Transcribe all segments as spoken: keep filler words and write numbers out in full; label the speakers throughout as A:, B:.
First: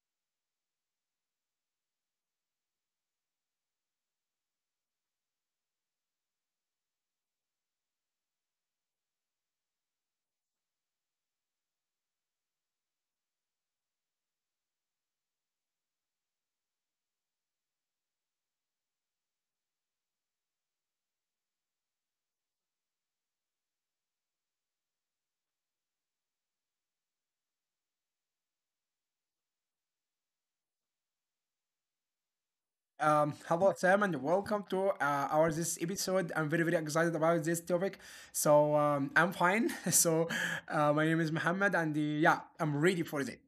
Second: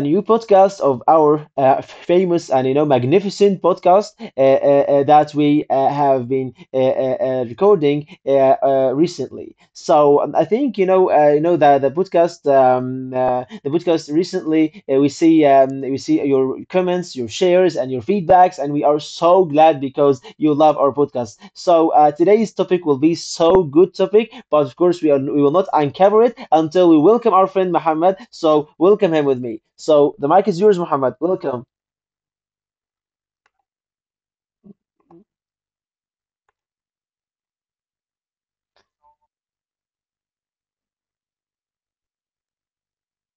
A: new podcast of our uh, famous and you know magnificent podcast uh, uh, uh, that we uh, have been uh, uh, uh, recording uh, uh, recently. So um, I think you know uh, you know the the podcast um, uh, the podcast recently uh, we see um, we see your comments, your shares, and your feedbacks, and we are so glad because you love our podcast. So uh, today's topic will be so good topic, but of course we are we will not uncover it until we welcome our friend Muhammad. So welcome him with me. So the mic is yours, Muhammad. Welcome.
B: Um, hello Sam and welcome to uh, our this episode. I'm very very excited about this topic. So um, I'm fine. So uh, my name is Muhammad and uh, yeah, I'm ready for it.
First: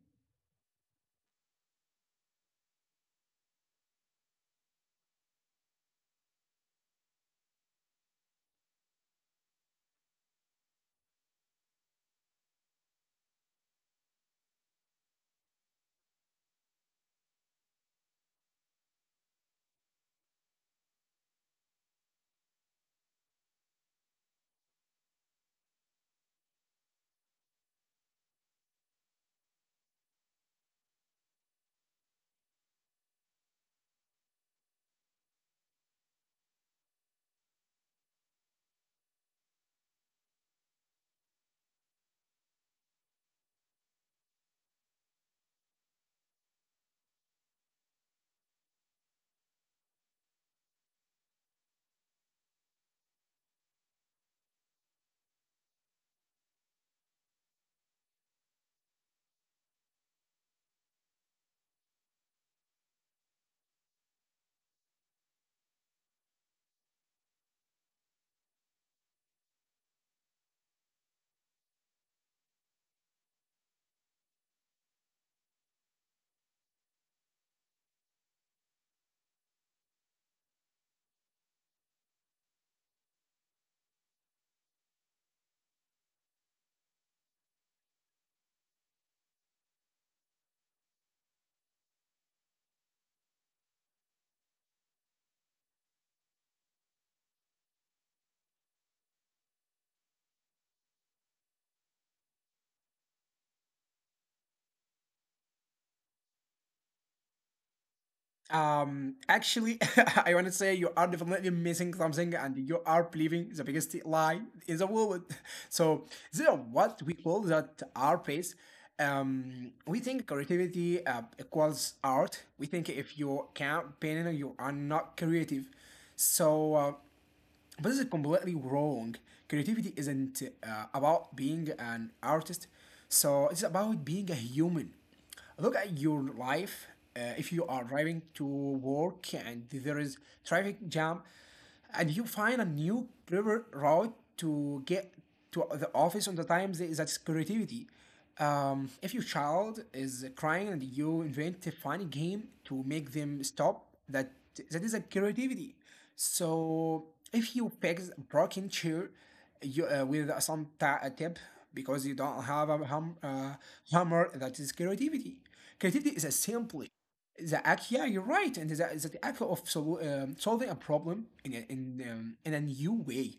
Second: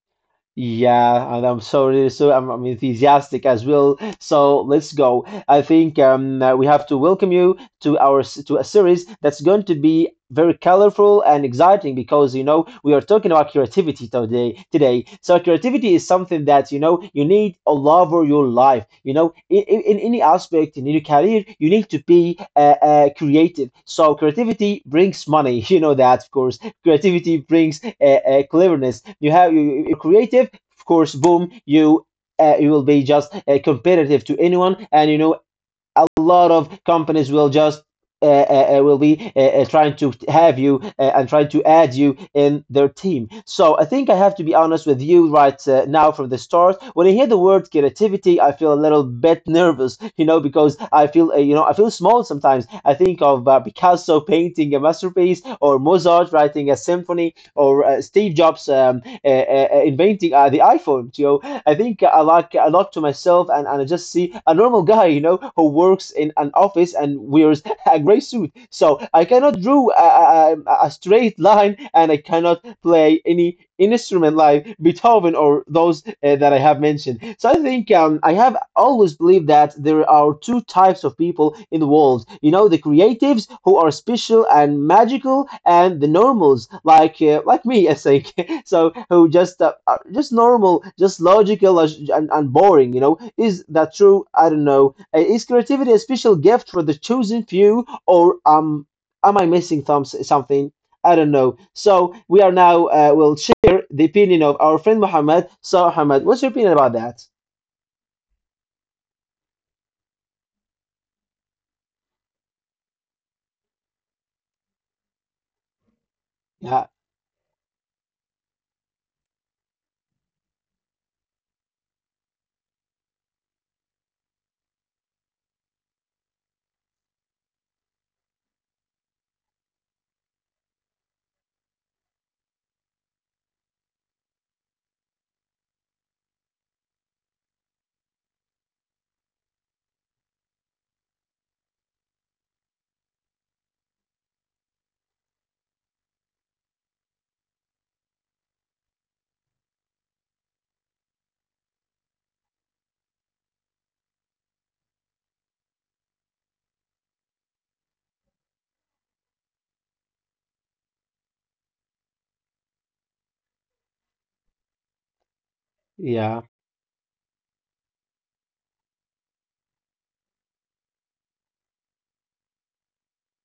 A: Yeah, and I'm sorry, so I'm, I'm enthusiastic as well. So let's go. I think um, uh, we have to welcome you to our s- to a series that's going to be very colorful and exciting because you know we are talking about creativity today. Today, so creativity is something that you know you need all over your life. You know, in, in, in any aspect in your career, you need to be uh, uh, creative. So creativity brings money. You know that, of course creativity brings uh, uh, cleverness. You have you, you're creative, of course. Boom, you uh, you will be just uh, competitive to anyone, and you know a lot of companies will just uh, uh, uh, will be uh, uh, trying to have you uh, and trying to add you in their team. So I think I have to be honest with you right uh, now from the start. When I hear the word creativity, I feel a little bit nervous, you know, because I feel uh, you know I feel small sometimes. I think of uh, Picasso painting a masterpiece, or Mozart writing a symphony, or uh, Steve Jobs um, uh, uh, inventing uh, the iPhone. You know, I think I like a lot to myself and, and I just see a normal guy, you know, who works in an office and wears a gray suit. So I cannot draw a, a, a straight line and I cannot play any instrument like Beethoven or those uh, that I have mentioned. So I think um, I have always believed that there are two types of people in the world. You know, the creatives who are special and magical, and the normals like uh, like me. I think so, who just uh, are just normal, just logical, as- and, and boring. You know, is that true? I don't know. Uh, is creativity a special gift for the chosen few, or um am I missing thumbs something? I don't know. So we are now uh, will share the opinion of our friend Muhammad. So Muhammad, what's your opinion about that?
B: Um, actually, I want to say you are definitely missing something and you are believing the biggest lie in the world. So this is
A: Yeah,
B: what we call that our place. Um, we think creativity uh, equals art. We think if you can't paint, you are not creative. So uh, But this is completely wrong. Creativity isn't uh, about being an artist, so it's about being a human. Look at your life. Uh, if you are driving to work and there is traffic jam, and you find a new river route to get to the office on the times that's creativity. Um, if your child is crying and you invent a funny game to make them stop, that that is a creativity. So if you fix a broken chair you, uh, with some ta- a tip because you don't have a hum- uh, hammer, that is creativity. Creativity is a
A: yeah.
B: simply the act. Yeah, you're right, and the, the act of sol- um, solving a problem in a, in um, in a new way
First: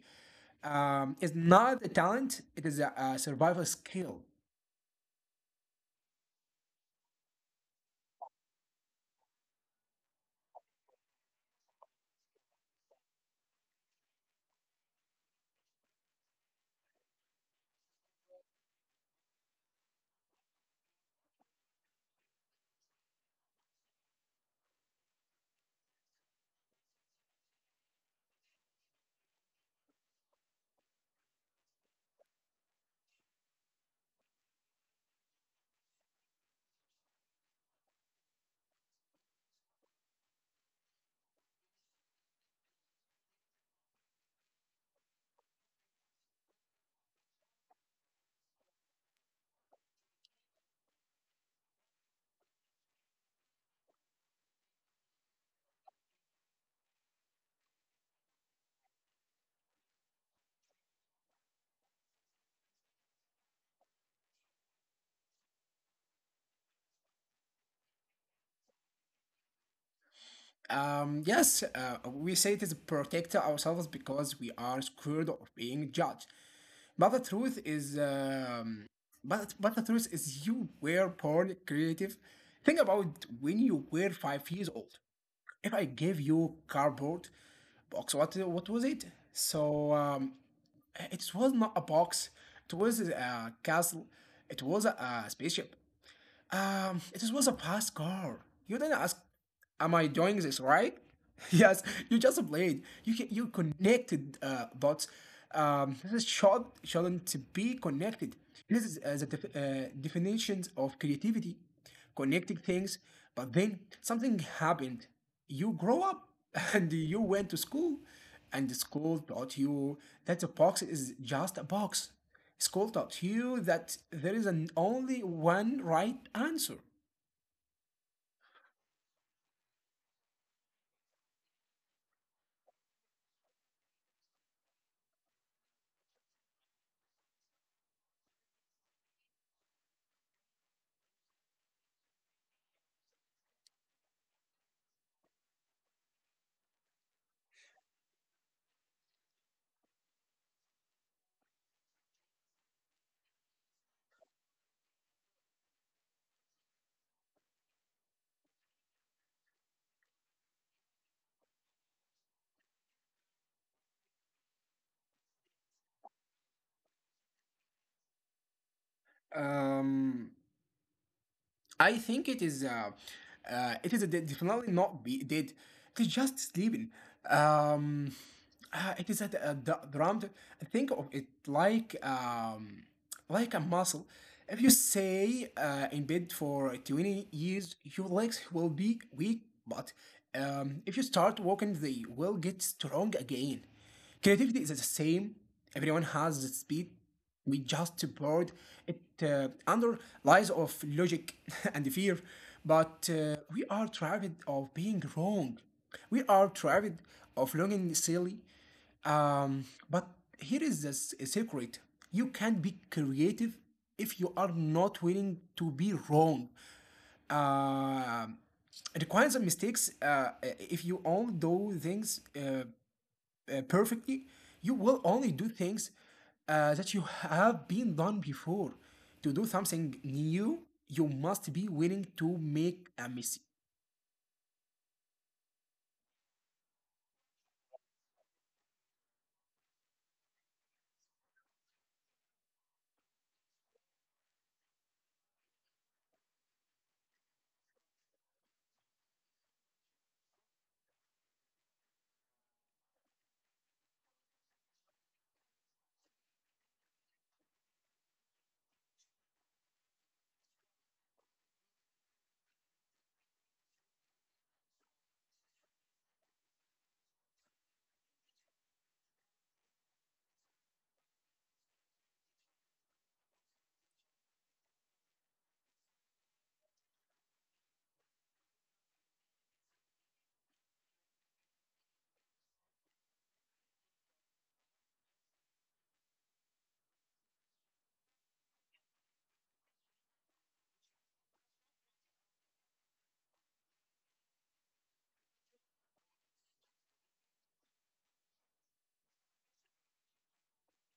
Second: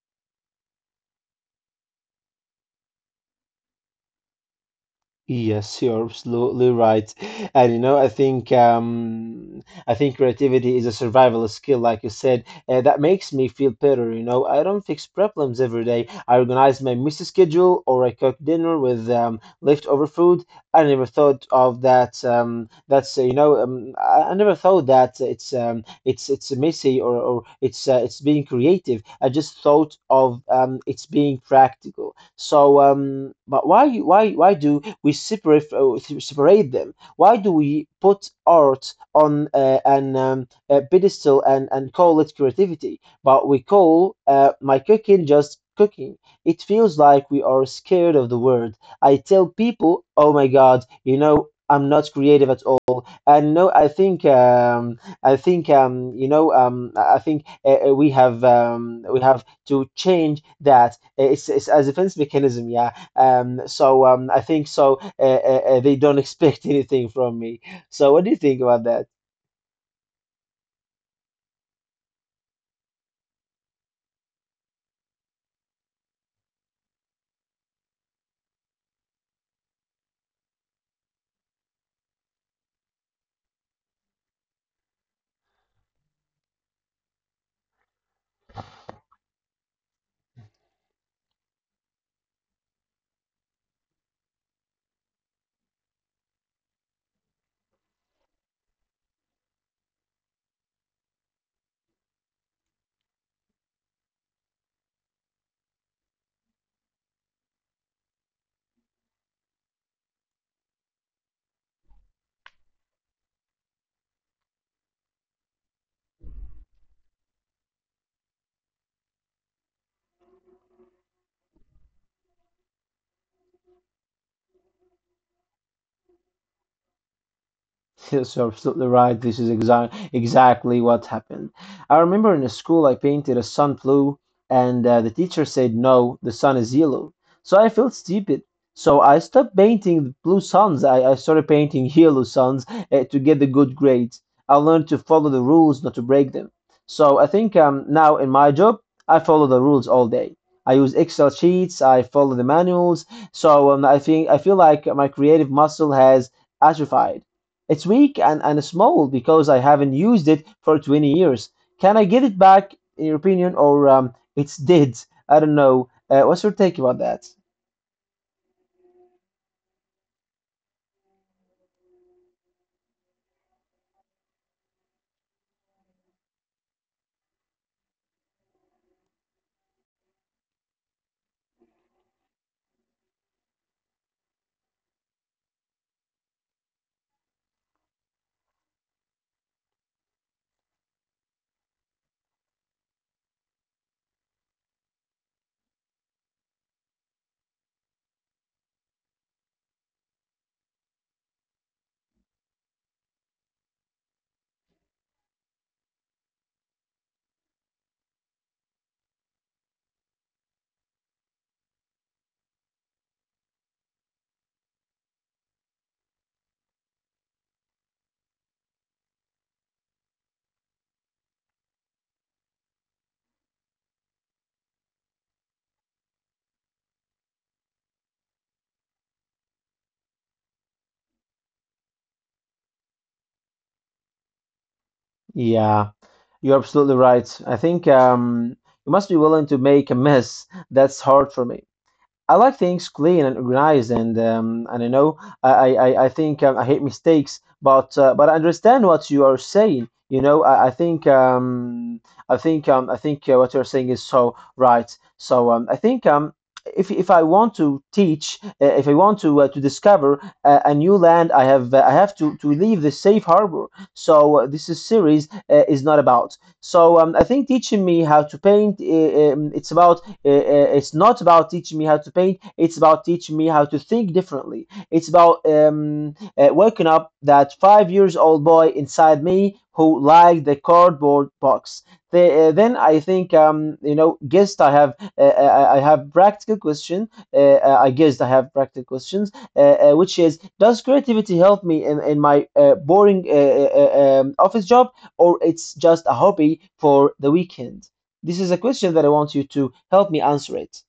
B: um, is not a talent, it is a, a survival skill.
A: Yes, you're absolutely right. And you know, I think um I think creativity is a survival skill, like you said. Uh, that makes me feel better, you know. I don't fix problems every day. I organize my messy schedule or I cook dinner with um leftover food. I never thought of that. Um that's, uh, you know, um, I, I never thought that it's um it's it's messy, or or it's uh, it's being creative. I just thought of um it's being practical. So, um, but why why why do we separate uh, separate them? Why do we put art on uh, an um, a pedestal and and call it creativity, but we call uh, my cooking just cooking? It feels like we are scared of the word. I tell people, oh my God, you know, I'm not creative at all, and no, I think um, I think um, you know um, I think uh, uh, we have um, we have to change that. Eh, It's, it's a defense mechanism, yeah. Um, so um, I think so. Uh, uh, uh, they don't expect anything from me. So what do you think about that?
B: Um, yes, uh, we say it is protect ourselves because we are scared of being judged. But the truth is, um, but, but the truth is, you were born creative. Think about when you were five years old. If I gave you cardboard box, what what was it? So um, it was not a box. It was a castle. It was a spaceship. Um, it was a pass card. You didn't ask, am I doing this right? Yes, you just played. You can, you connected uh, dots. Um, this is shot shouldn't be connected. This is uh, the def- uh, definitions of creativity connecting things. But then something happened. You grow up and you went to school, and the school taught you that a box is just a box. School taught you that there is an only one right answer.
A: Yes, you're absolutely right. This is exa- exactly what happened. I remember in a school I painted a sun blue, and uh, the teacher said, "No, the sun is yellow." So I felt stupid. So I stopped painting the blue suns. I, I started painting yellow suns uh, to get the good grades. I learned to follow the rules, not to break them. So I think um, now in my job, I follow the rules all day. I use Excel sheets, I follow the manuals. So um, I think I feel like my creative muscle has atrophied. It's weak and, and small because I haven't used it for twenty years. Can I get it back, in your opinion, or um, it's dead? I don't know. Uh, what's your take about that?
B: Um, I think it is. Uh, uh, it is a de- definitely not be dead. It is just sleeping. Um, uh, it is a, a d- drummed. Think of it like um, like a muscle. If you stay uh, in bed for twenty years, your legs will be weak. But um, if you start walking, they will get strong again. Creativity is the same. Everyone has the speed. We just board it uh, under lies of logic and fear. But uh, we are tired of being wrong. We are tired of looking silly. Um, but here is the s- secret you can't be creative if you are not willing to be wrong. Um, it requires mistakes uh, if you only do things uh, uh, perfectly, you will only do things uh, that you have been done before. To do something new, you must be willing to make a mistake.
A: Yeah, you're absolutely right. I think um, you must be willing to make a mess. That's hard for me. I like things clean and organized, and um, and I know I I, I think um, I hate mistakes, but uh, but I understand what you are saying. You know, I, I think um, I think um, I think uh, what you're saying is so right. So um, I think um, if if I want to teach, uh, if I want to uh, to discover a, a new land, I have uh, I have to to leave the safe harbor. So uh, this is series uh, is not about. So um, I think teaching me how to paint, uh, um, it's about uh, it's not about teaching me how to paint, it's about teaching me how to think differently, it's about um, uh, waking up that five years old boy inside me who liked the cardboard box, the, uh, then I think um, you know guessed I have uh, I I have practical question, uh, I guessed I have practical questions, uh, uh, which is, does creativity help me in, in my uh, boring uh, uh, uh, um, office job, or it's just a hobby for the weekend? This is a question that I want you to help me answer it.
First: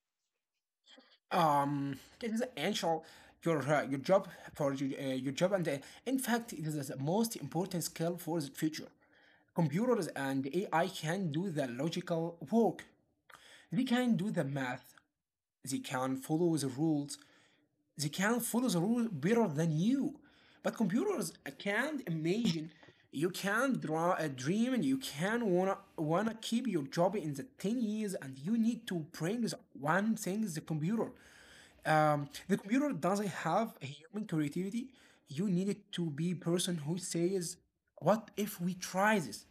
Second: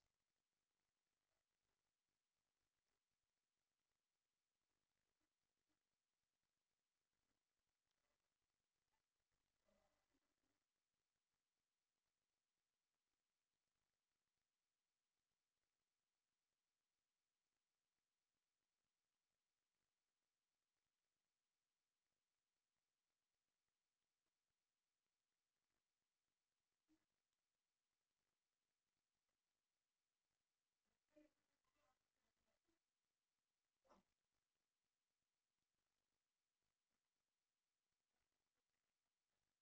B: Um, it is essential your uh, your job for your, uh, your job, and uh, in fact, it is the most important skill for the future. Computers and A I can do the logical work. They can do the math. They can follow the rules. They can't follow the rule better than you. But computers can't imagine. You can draw a dream and you can wanna wanna keep your job in the ten years and you need to bring the one thing the computer um, the computer doesn't have a human creativity. You need it to be person who says, "What if we try this?"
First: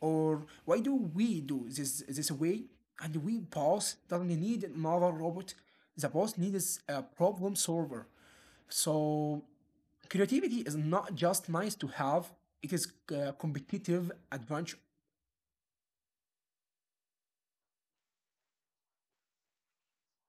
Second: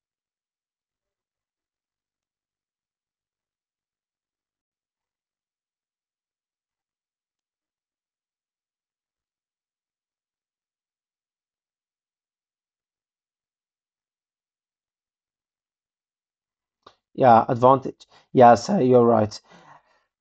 B: or "Why do we do this this way?" And we boss doesn't need another robot. The boss needs a problem solver. So creativity is not just nice to have; it is a competitive advantage.
A: Yeah, advantage. Yes, uh, you're right.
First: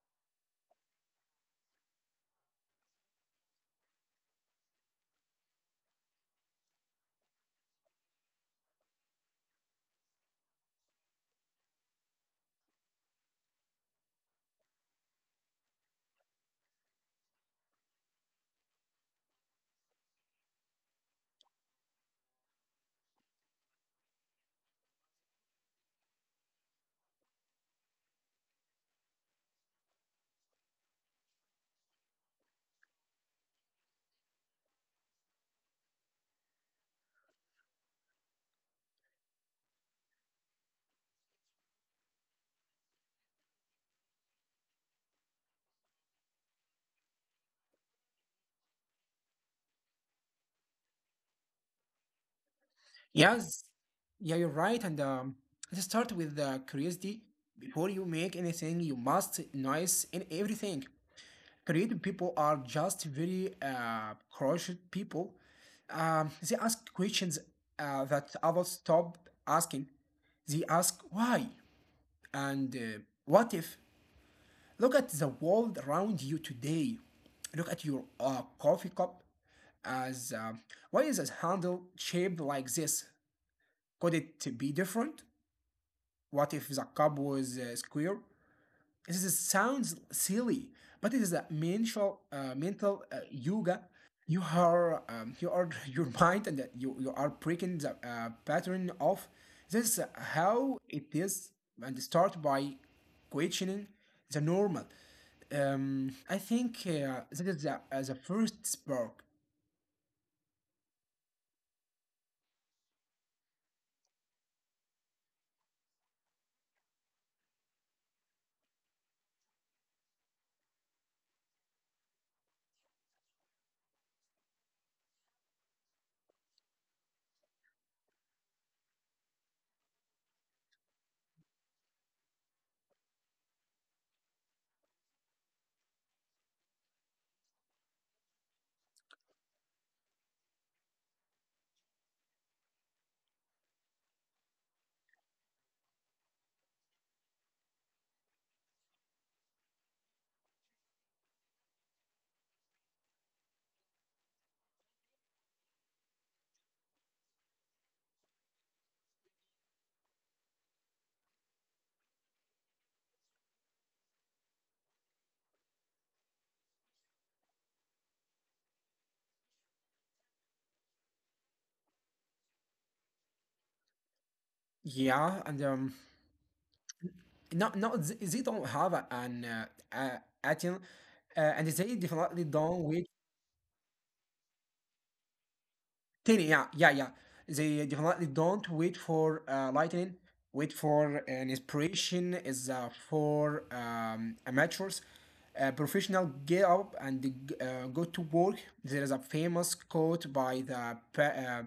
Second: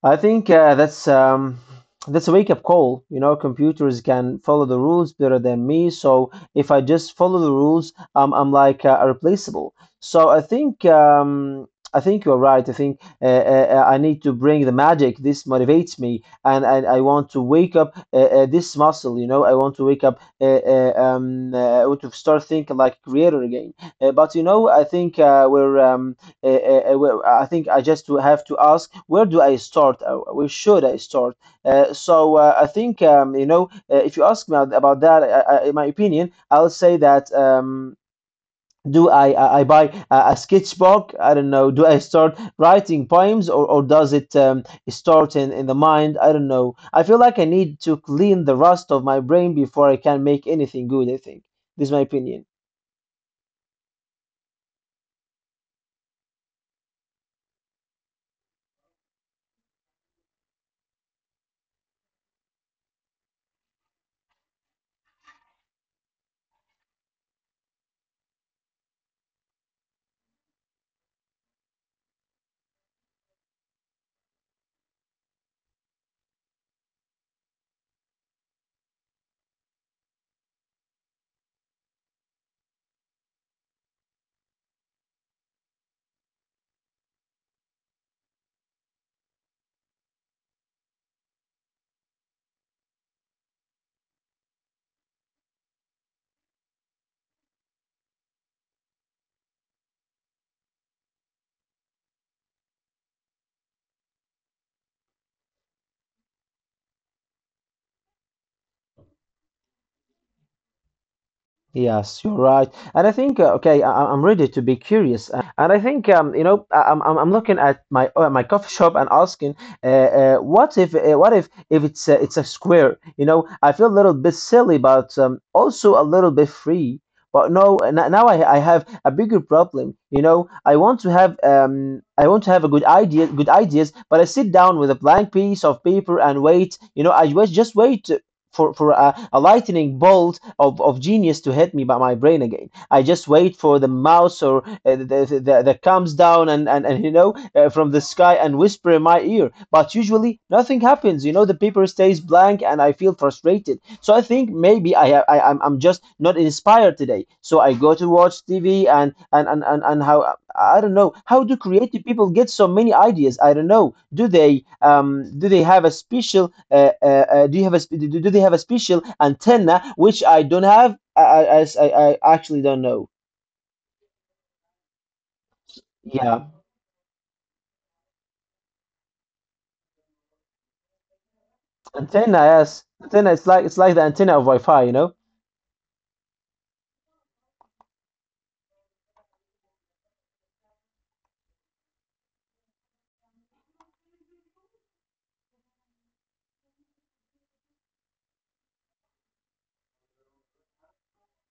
A: I think uh, that's um, that's a wake-up call. You know, computers can follow the rules better than me. So if I just follow the rules, um, I'm like uh, replaceable. So I think um, I think you're right. I think uh, uh, uh, I need to bring the magic. This motivates me, and and I want to wake up uh, uh, this muscle. You know, I want to wake up. Uh, uh, um, uh, I want to start thinking like a creator again. Uh, but you know, I think uh, we're um, uh, uh, uh, well, I think I just have to ask, where do I start? Uh, Where should I start? Uh, so uh, I think um, you know uh, if you ask me about that, I, I, in my opinion, I'll say that. Um, do I, I I buy a, a sketchbook? I don't know. Do I start writing poems, or, or does it um, start in, in the mind? I don't know. I feel like I need to clean the rust of my brain before I can make anything good, I think. This is my opinion.
B: Yes, yeah, you're right. And um, let's start with uh, curiosity. Before you make anything, you must nice in everything. Creative people are just very uh, cautious people. Um, they ask questions uh, that others stop asking. They ask why and uh, what if. Look at the world around you today. Look at your uh, coffee cup as uh, why is this handle shaped like this? Could it be different? What if the cup was uh, square? This- is- sounds silly, but it is a mental, uh, mental uh, yoga. You are, um, you are your mind, and uh, you you are breaking the uh, pattern of this. Is how it is, and start by questioning the normal. Um, I think uh, that is the, uh, the first spark.
A: Yes, you're right, and I think uh, okay, I, I- am ready to be curious, uh, and I think um, you know, I, I'm I'm I'm looking at my uh, my coffee shop and asking, uh, uh, what if uh, what if if it's a, it's a square? You know, I feel a little bit silly, but um, also a little bit free. But no, n- now I I have a bigger problem. You know, I want to have um, I want to have a good idea, good ideas, but I sit down with a blank piece of paper and wait. You know, I was just wait for for a, a lightning bolt of, of genius to hit me by my brain again. I just wait for the mouse or uh, the, the, that comes down and and, and you know uh, from the sky and whisper in my ear. But usually nothing happens. You know the paper stays blank and I feel frustrated. So I think maybe I I I'm, I'm just not inspired today. So I go to watch T V and and and and, and how, I don't know. How do creative people get so many ideas? I don't know. Do they um do they have a special uh, uh, uh do you have a sp- do, do they have a special antenna which I don't have? I I, I, I I actually don't know.
B: Yeah, and um,
A: Yeah,
B: no, no, they, they don't have a- an uh, uh, A T M, uh, and they
A: antenna.
B: definitely don't
A: Yes,
B: wait.
A: antenna. It's like it's like the antenna of Wi-Fi. You know.
B: Tiny, yeah, yeah, yeah. They definitely don't wait for uh, lightning. Wait for an inspiration is uh, for um, amateurs. Uh, professional get up and uh, go to work. There is a famous quote by the pa- uh,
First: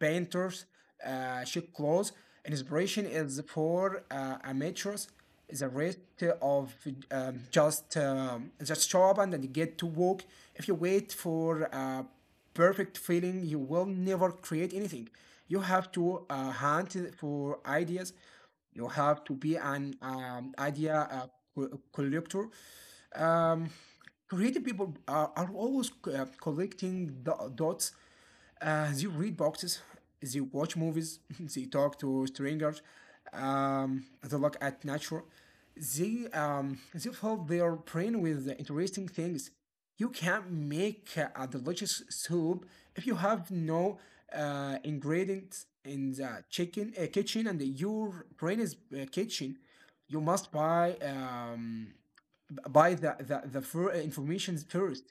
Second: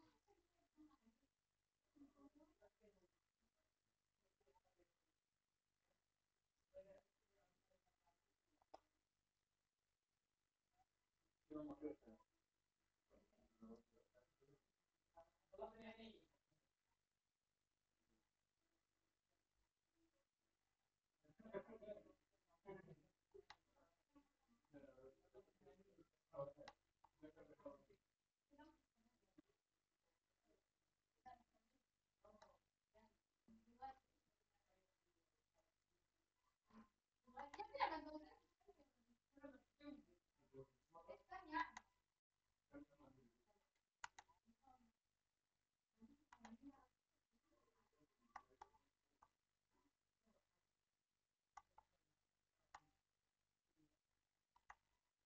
B: painters, uh, cheap clothes. Inspiration is for uh, amateurs. The rest of um, just um, just shop and then get to work. If you wait for a perfect feeling, you will never create anything. You have to uh, hunt for ideas. You have to be an um, idea uh, co- collector. Um, creative people are, are always uh, collecting do- dots. Uh, they read boxes, they watch movies, they talk to strangers, um, they look at nature. They um, they fill their brain with interesting things. You can't make a delicious soup if you have no uh, ingredients in the chicken uh, kitchen and your brain is uh, kitchen. You must buy um, b- buy the the, the fir- information first.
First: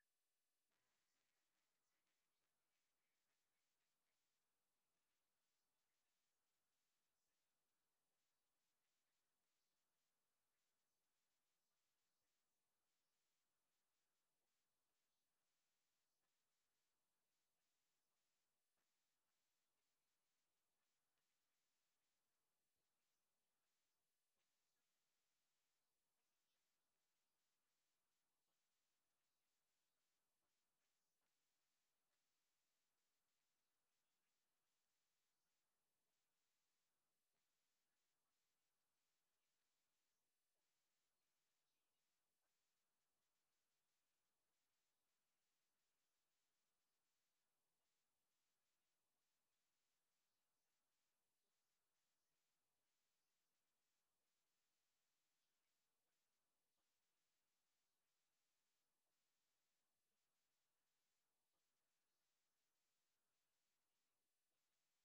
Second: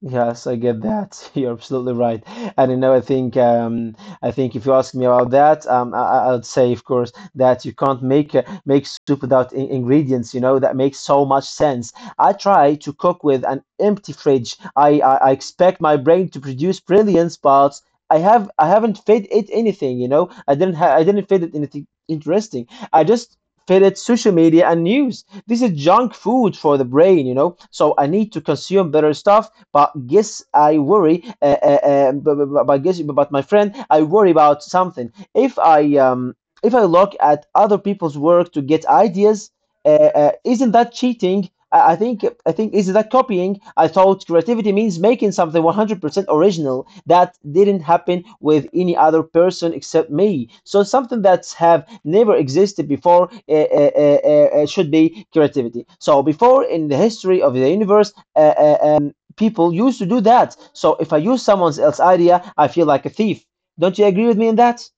A: Yes, I get that. You're absolutely right. And you know, I think um, I think if you ask me about that, um, I, I- I'd say, of course, that you can't make uh, make soup without in ingredients. You know, that makes so much sense. I try to cook with an empty fridge. I, I, I expect my brain to produce brilliance, but I have I haven't fed it anything. You know, I didn't ha I didn't feed it anything interesting. I just fed it social media and news. This is junk food for the brain. You know, so I need to consume better stuff but guess I worry. Uh, uh, but, but, but guess, but my friend, I worry about something. If I um, if I look at other people's work to get ideas, uh, uh, isn't that cheating? I I think I think is that copying? I thought creativity means making something one hundred percent original that didn't happen with any other person except me. So something that's have never existed before uh, uh, uh, uh, uh, should be creativity. So before in the history of the universe, uh, uh, um, people used to do that. So if I use someone else's idea, I feel like a thief. Don't you agree with me in that?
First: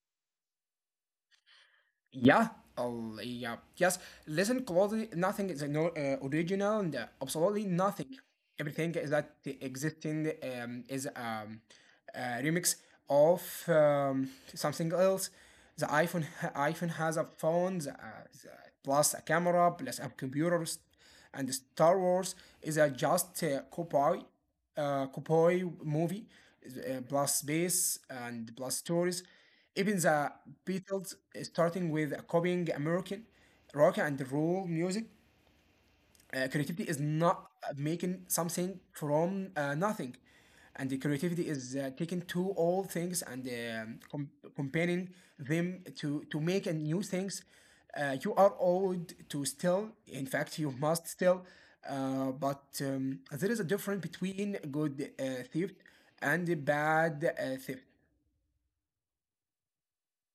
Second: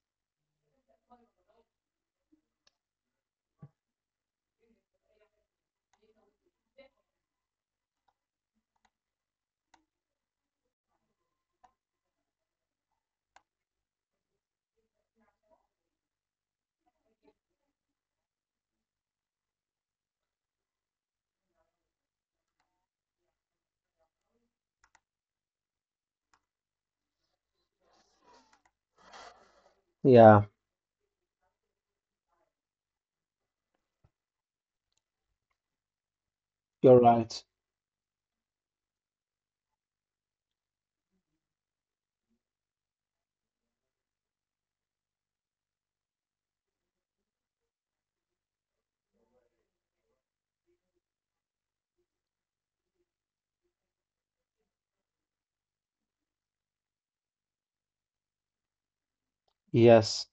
B: Yeah, oh, yeah, yes. Listen closely. Nothing is no, uh, original, and uh, absolutely nothing. Everything is that the existing um, is um, a remix of um, something else. The iPhone iPhone has a phone, the, uh, the, plus a camera, plus a computer, and Star Wars is a just uh, copy, uh, copy movie, uh, plus space and plus stories. Even the
A: Yeah,
B: Beatles, uh, starting with a copying American rock and roll music, uh, creativity
A: you're
B: is
A: right.
B: not uh, making something from uh, nothing. And the creativity is uh, taking two old things and um, com- comparing them to, to make a new things. Uh, you are old to still, in fact, you must still, uh, but um, there is a difference between good uh, theft and bad uh, theft.
A: Yes,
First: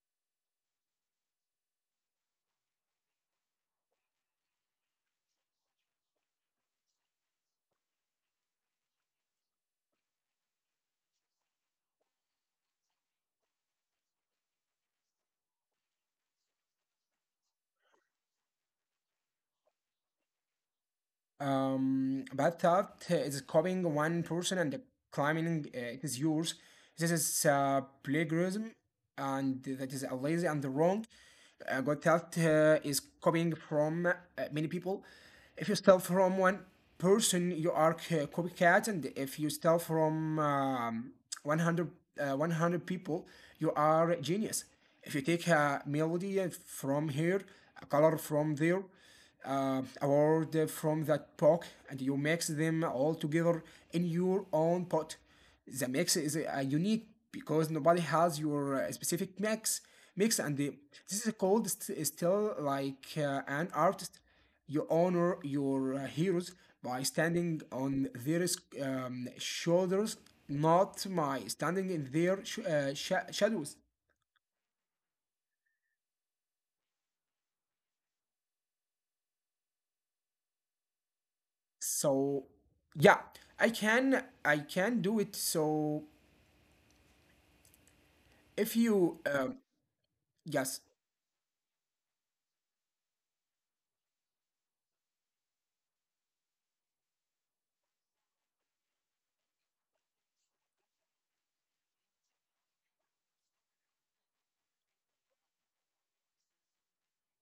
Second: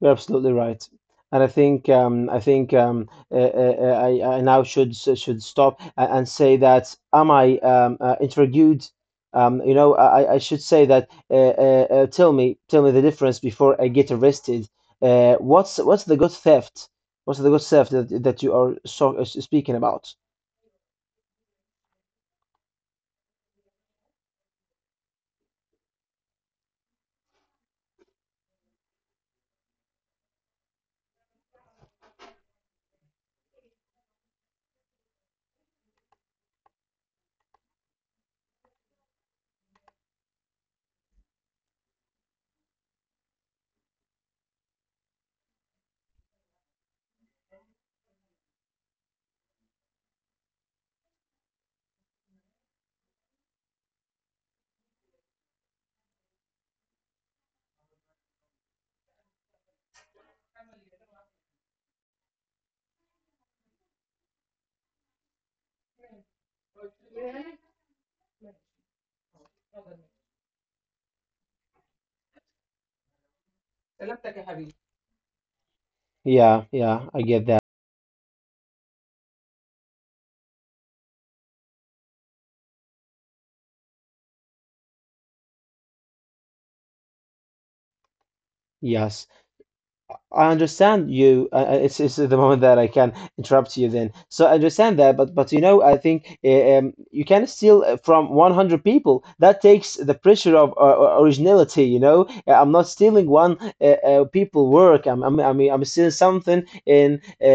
A: you're absolutely right. And I think um, I think um, uh, uh, uh, I, I now should should stop a- and say that am I um, uh, interviewed? Um, you know, I, I I should say that. Uh, uh, uh, tell me, tell me the difference before I get arrested. Uh, what's what's the good theft? What's the good theft that that you are so uh, speaking about?
B: Um, but that is copying one person and claiming uh, it is yours. This is uh, plagiarism, and that is a lazy and wrong. Uh, got that uh, is copying from uh, many people. If you steal from one person, you are c- copycat, and if you steal from um, one hundred, uh, one hundred people, you are genius. If you take a melody uh, from here, a color from there, uh, award from that pot and you mix them all together in your own pot. The mix is uh, unique because nobody has your uh, specific mix. Mix and the, this is called st- still like uh, an artist. You honor your uh, heroes by standing on their um, shoulders, not by standing in their sh- uh, sha shadows.
A: Yeah, yeah, I get that.
B: So yeah, I can I can do it. So if
A: Yes,
B: you, um,
A: I
B: yes,
A: understand you. Uh, uh, it's it's the moment that I can interrupt you then. So I understand that, but but you know, I think uh, um, you can steal uh, from one hundred people. That takes the pressure of uh, uh, originality, you know. Uh, I'm not stealing one uh, uh, people work. I'm I'm I mean I'm stealing something in uh,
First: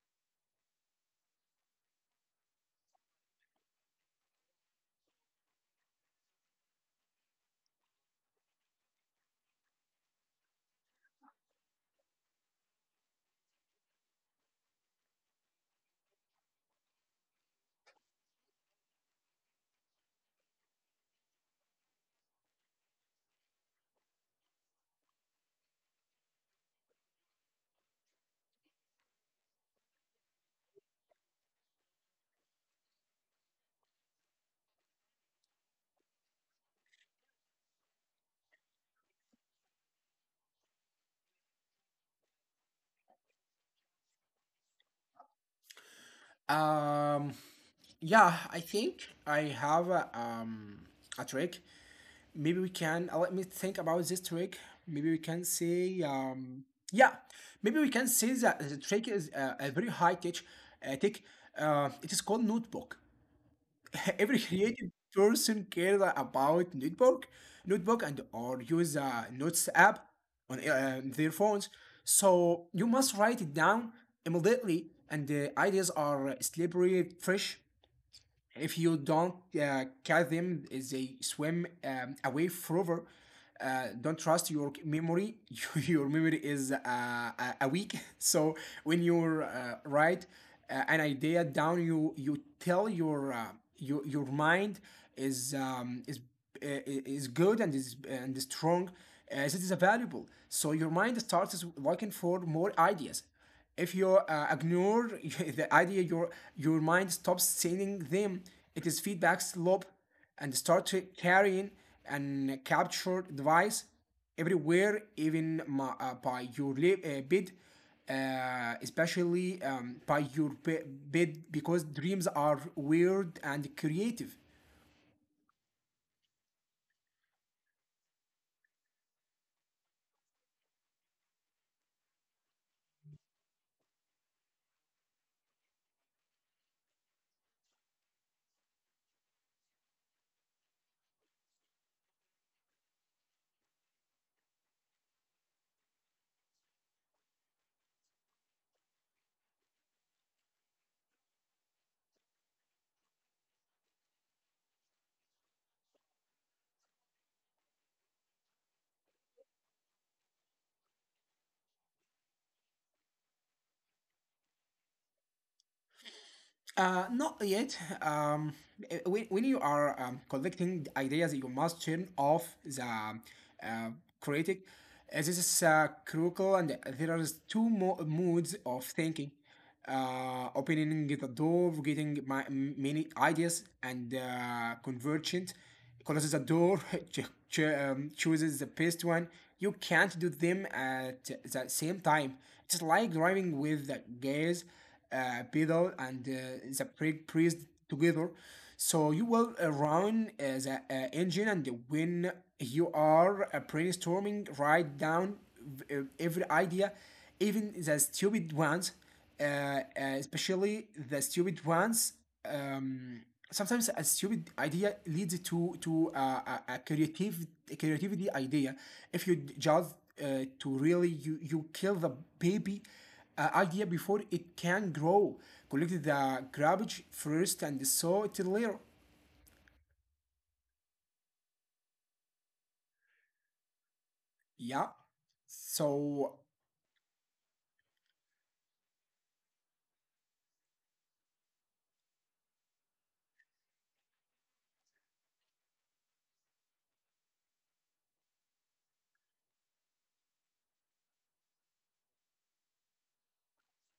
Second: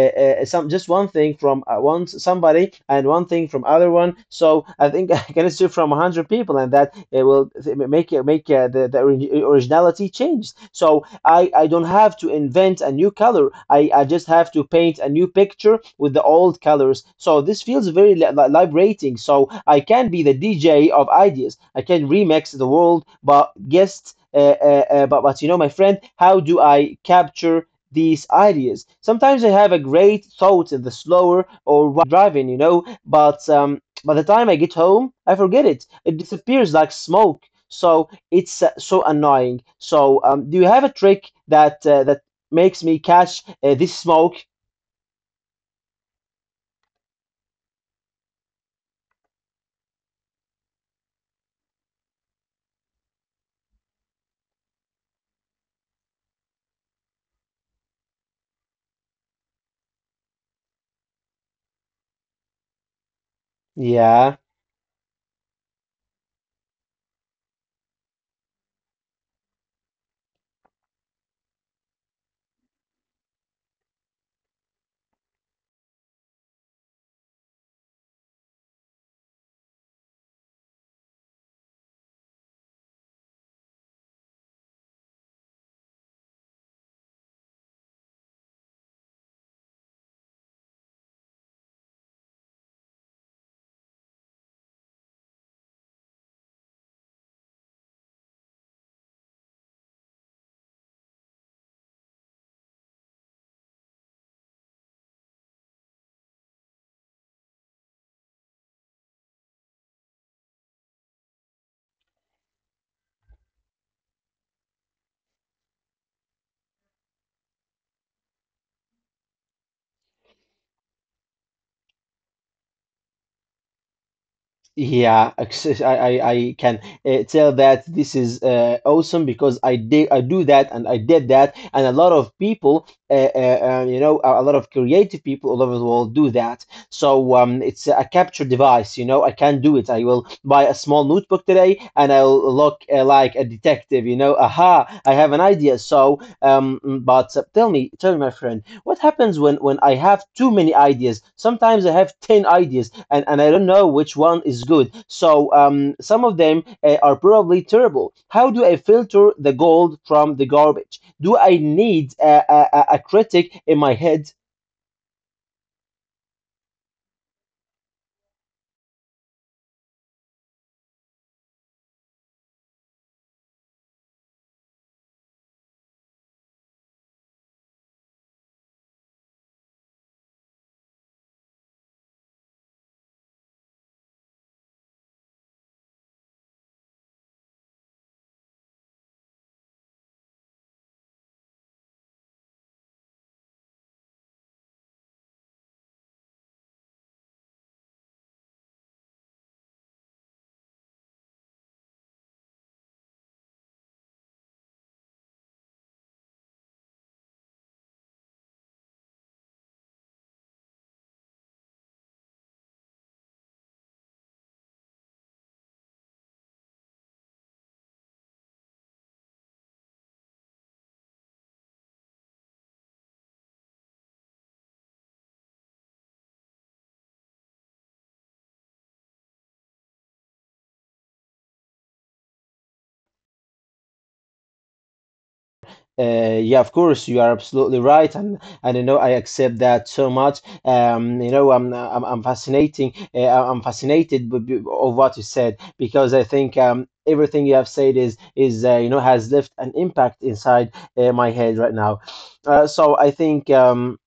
A: uh, some just one thing from uh, one somebody and one thing from other one. So I think I can assume from one hundred people, and that it will make make uh, the, the originality change. So I I don't have to invent a new color. I I just have to paint a new picture with the old colors. So this feels very li- li- liberating. So I can be the D J of ideas. I can remix the world, but guests. Uh, uh, uh, but but you know, my friend, how do I capture these ideas? Sometimes I have a great thought in the slower or while driving, you know, but um, by the time I get home, I forget it. It disappears like smoke. So it's uh, so annoying. So um, do you have a trick that uh, that makes me catch uh, this smoke?
B: um, yeah, I think I have a, um, a trick. Maybe we can, uh, let me think about this trick. Maybe we can say, um, yeah, maybe we can say that the trick is uh, a very high tech, uh, tech. Uh, it is called notebook. Every
A: Yeah.
B: creative person cares about notebook notebook and or use a notes app on uh, um, their phones so you must write it down immediately and the ideas are slippery fresh if you don't uh, catch them they swim um, away forever uh, don't trust your memory your memory is uh, a- weak so when you're uh, write uh, an idea down you you tell your uh, your, your mind is um, is uh, is good and is and is strong as it is valuable so your mind starts looking for more ideas if you uh, ignore the idea, your your mind stops sending them. It is feedback loop, and start to carrying and capture device everywhere, even my, uh, by your lip, uh, bed, uh, especially um, by your be- bed, because dreams are weird and creative.
A: Yeah, access- I, I, I can uh, tell that this is uh, awesome because I did I do that and I did that and a lot of people uh, uh, uh, you know a a lot of creative people all over the world do that. So um, it's a capture device, you know. I can do it. I will buy a small notebook today and I'll look uh, like a detective, you know. Aha, I have an idea. So um, mm, but uh, tell me, tell me, my friend, what happens when, when I have too many ideas? Sometimes I have ten ideas and, and I don't know which one is good. So um, some of them uh, are probably terrible. How do I filter the gold from the garbage? Do I need a, a, a a critic in my head?
B: Uh, not yet. Um, uh, when, when you are um, collecting ideas, you must turn off the uh, critic. Uh, This is uh, critical, and there are two mo- moods of thinking. Uh, opening the door, getting my, m- many ideas, and uh, convergent closes the door, cho- cho- um, chooses the best one. You can't do them at the same time. It's like driving with the gas uh, pedal and uh, the brake pressed together. So you will uh, run uh, the uh, engine, and when you are uh, brainstorming, write down v- uh, every idea, even the stupid ones, uh, uh, especially the stupid ones. Um, Sometimes a stupid idea leads to to uh, a, a creative a creativity idea. If you just uh, to really you you kill the baby uh, idea before it can grow. Collect the garbage first and sow it later. Yeah.
A: Uh,
B: So
A: yeah, of course, you are absolutely right, and and you know I accept that so much. Um, you know, I'm I'm, I'm fascinating. Uh, I'm fascinated b- b- of what you said because I think um everything you have said is is uh, you know has left an impact inside uh, my head right now. Uh, so I think um.